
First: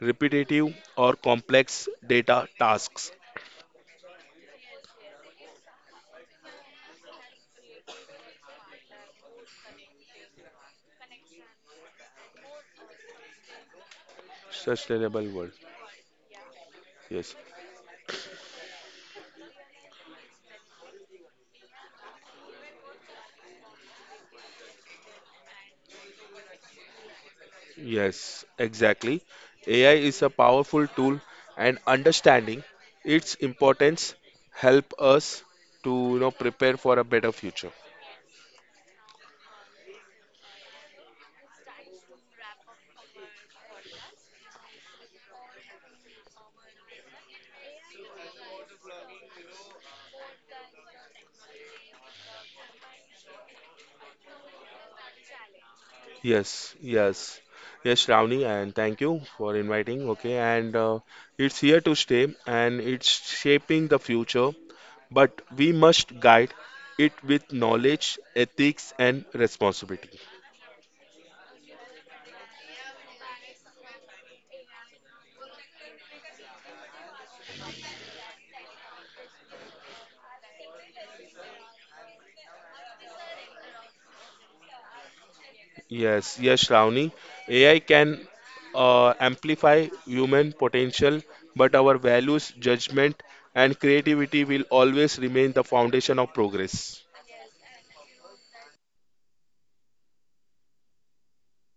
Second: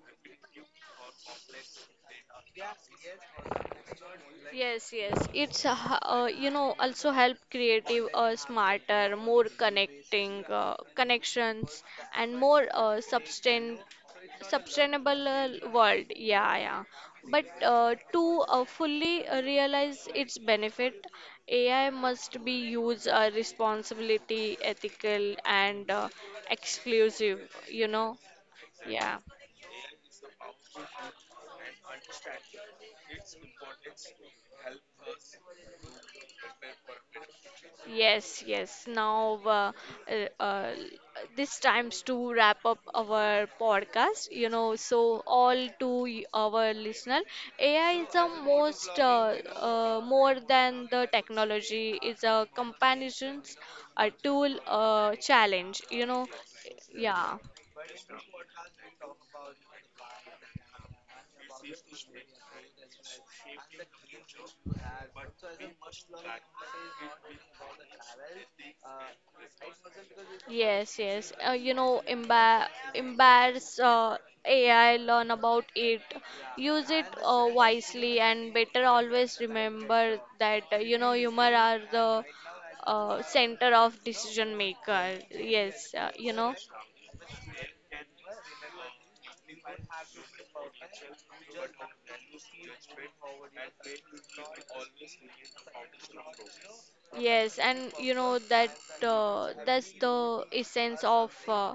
Speaker 2: repetitive or complex data tasks.
Speaker 1: Yes, yes. It's a h- uh, you know, also help creative, uh, smarter, more connecting uh, connections and more uh, sustain
Speaker 2: Sustainable
Speaker 1: sustainable uh,
Speaker 2: world.
Speaker 1: world. Yeah, yeah.
Speaker 2: Yes.
Speaker 1: But uh, to uh, fully uh, realize its benefit, A I must be used uh, responsibility, ethical and uh, exclusive, you know.
Speaker 2: Yes,
Speaker 1: Yeah.
Speaker 2: exactly. A I is a powerful tool and understanding its importance help us to you know prepare for a better future.
Speaker 1: Yes, yes. Now, uh, uh, uh, this time's to wrap up our podcast. You know, so all to y- our listener, A I is the most, uh, uh, more than the technology. It's a companion, a tool, a challenge. You know,
Speaker 2: Yes,
Speaker 1: yeah.
Speaker 2: yes, yes, Shravani, and thank you for inviting. Okay, and uh, it's here to stay and it's shaping the future, but we must guide it with knowledge, ethics, and responsibility.
Speaker 1: Yes, yes. Uh, you know, embar embarrass uh, A I, learn about it, use it uh, wisely, and better always remember that, uh, you know humor are the uh, center of decision maker. Yes, uh, you
Speaker 2: Yes,
Speaker 1: know.
Speaker 2: yes, Shravani, A I can uh, amplify human potential, but our values, judgment, and creativity will always remain the foundation of progress.
Speaker 1: Yes, and you know that uh, that's the essence of uh,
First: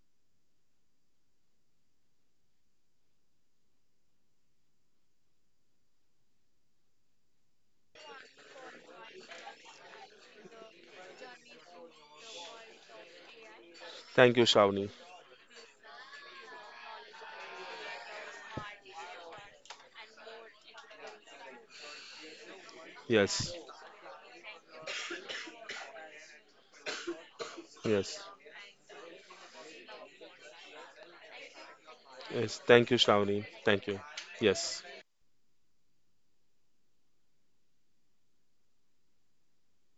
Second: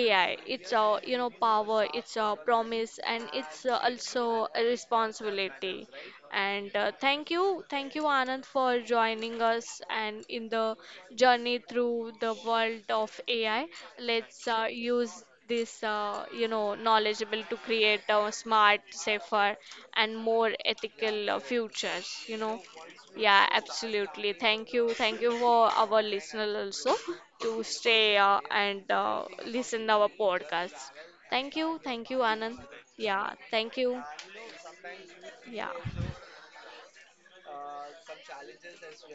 Speaker 1: A I. It's a, you know, power, it's a promise, and it's uh, also a responsibility. And uh, thank you, thank you, Anand, for joining us and in the journey through the world of A I.
Speaker 2: Thank you,
Speaker 1: Let's uh,
Speaker 2: Shravani.
Speaker 1: use this, uh, you know knowledgeable to create a smart, safer and more ethical uh, futures, you know, yeah,
Speaker 2: Yes,
Speaker 1: absolutely. Thank you, thank you, for our listener also to stay
Speaker 2: yes.
Speaker 1: uh, and uh, listen our podcast. Thank you, thank you, Anand.
Speaker 2: Yes, thank you,
Speaker 1: Yeah,
Speaker 2: Shravani.
Speaker 1: thank
Speaker 2: Thank
Speaker 1: you.
Speaker 2: you. Yes.
Speaker 1: Yeah.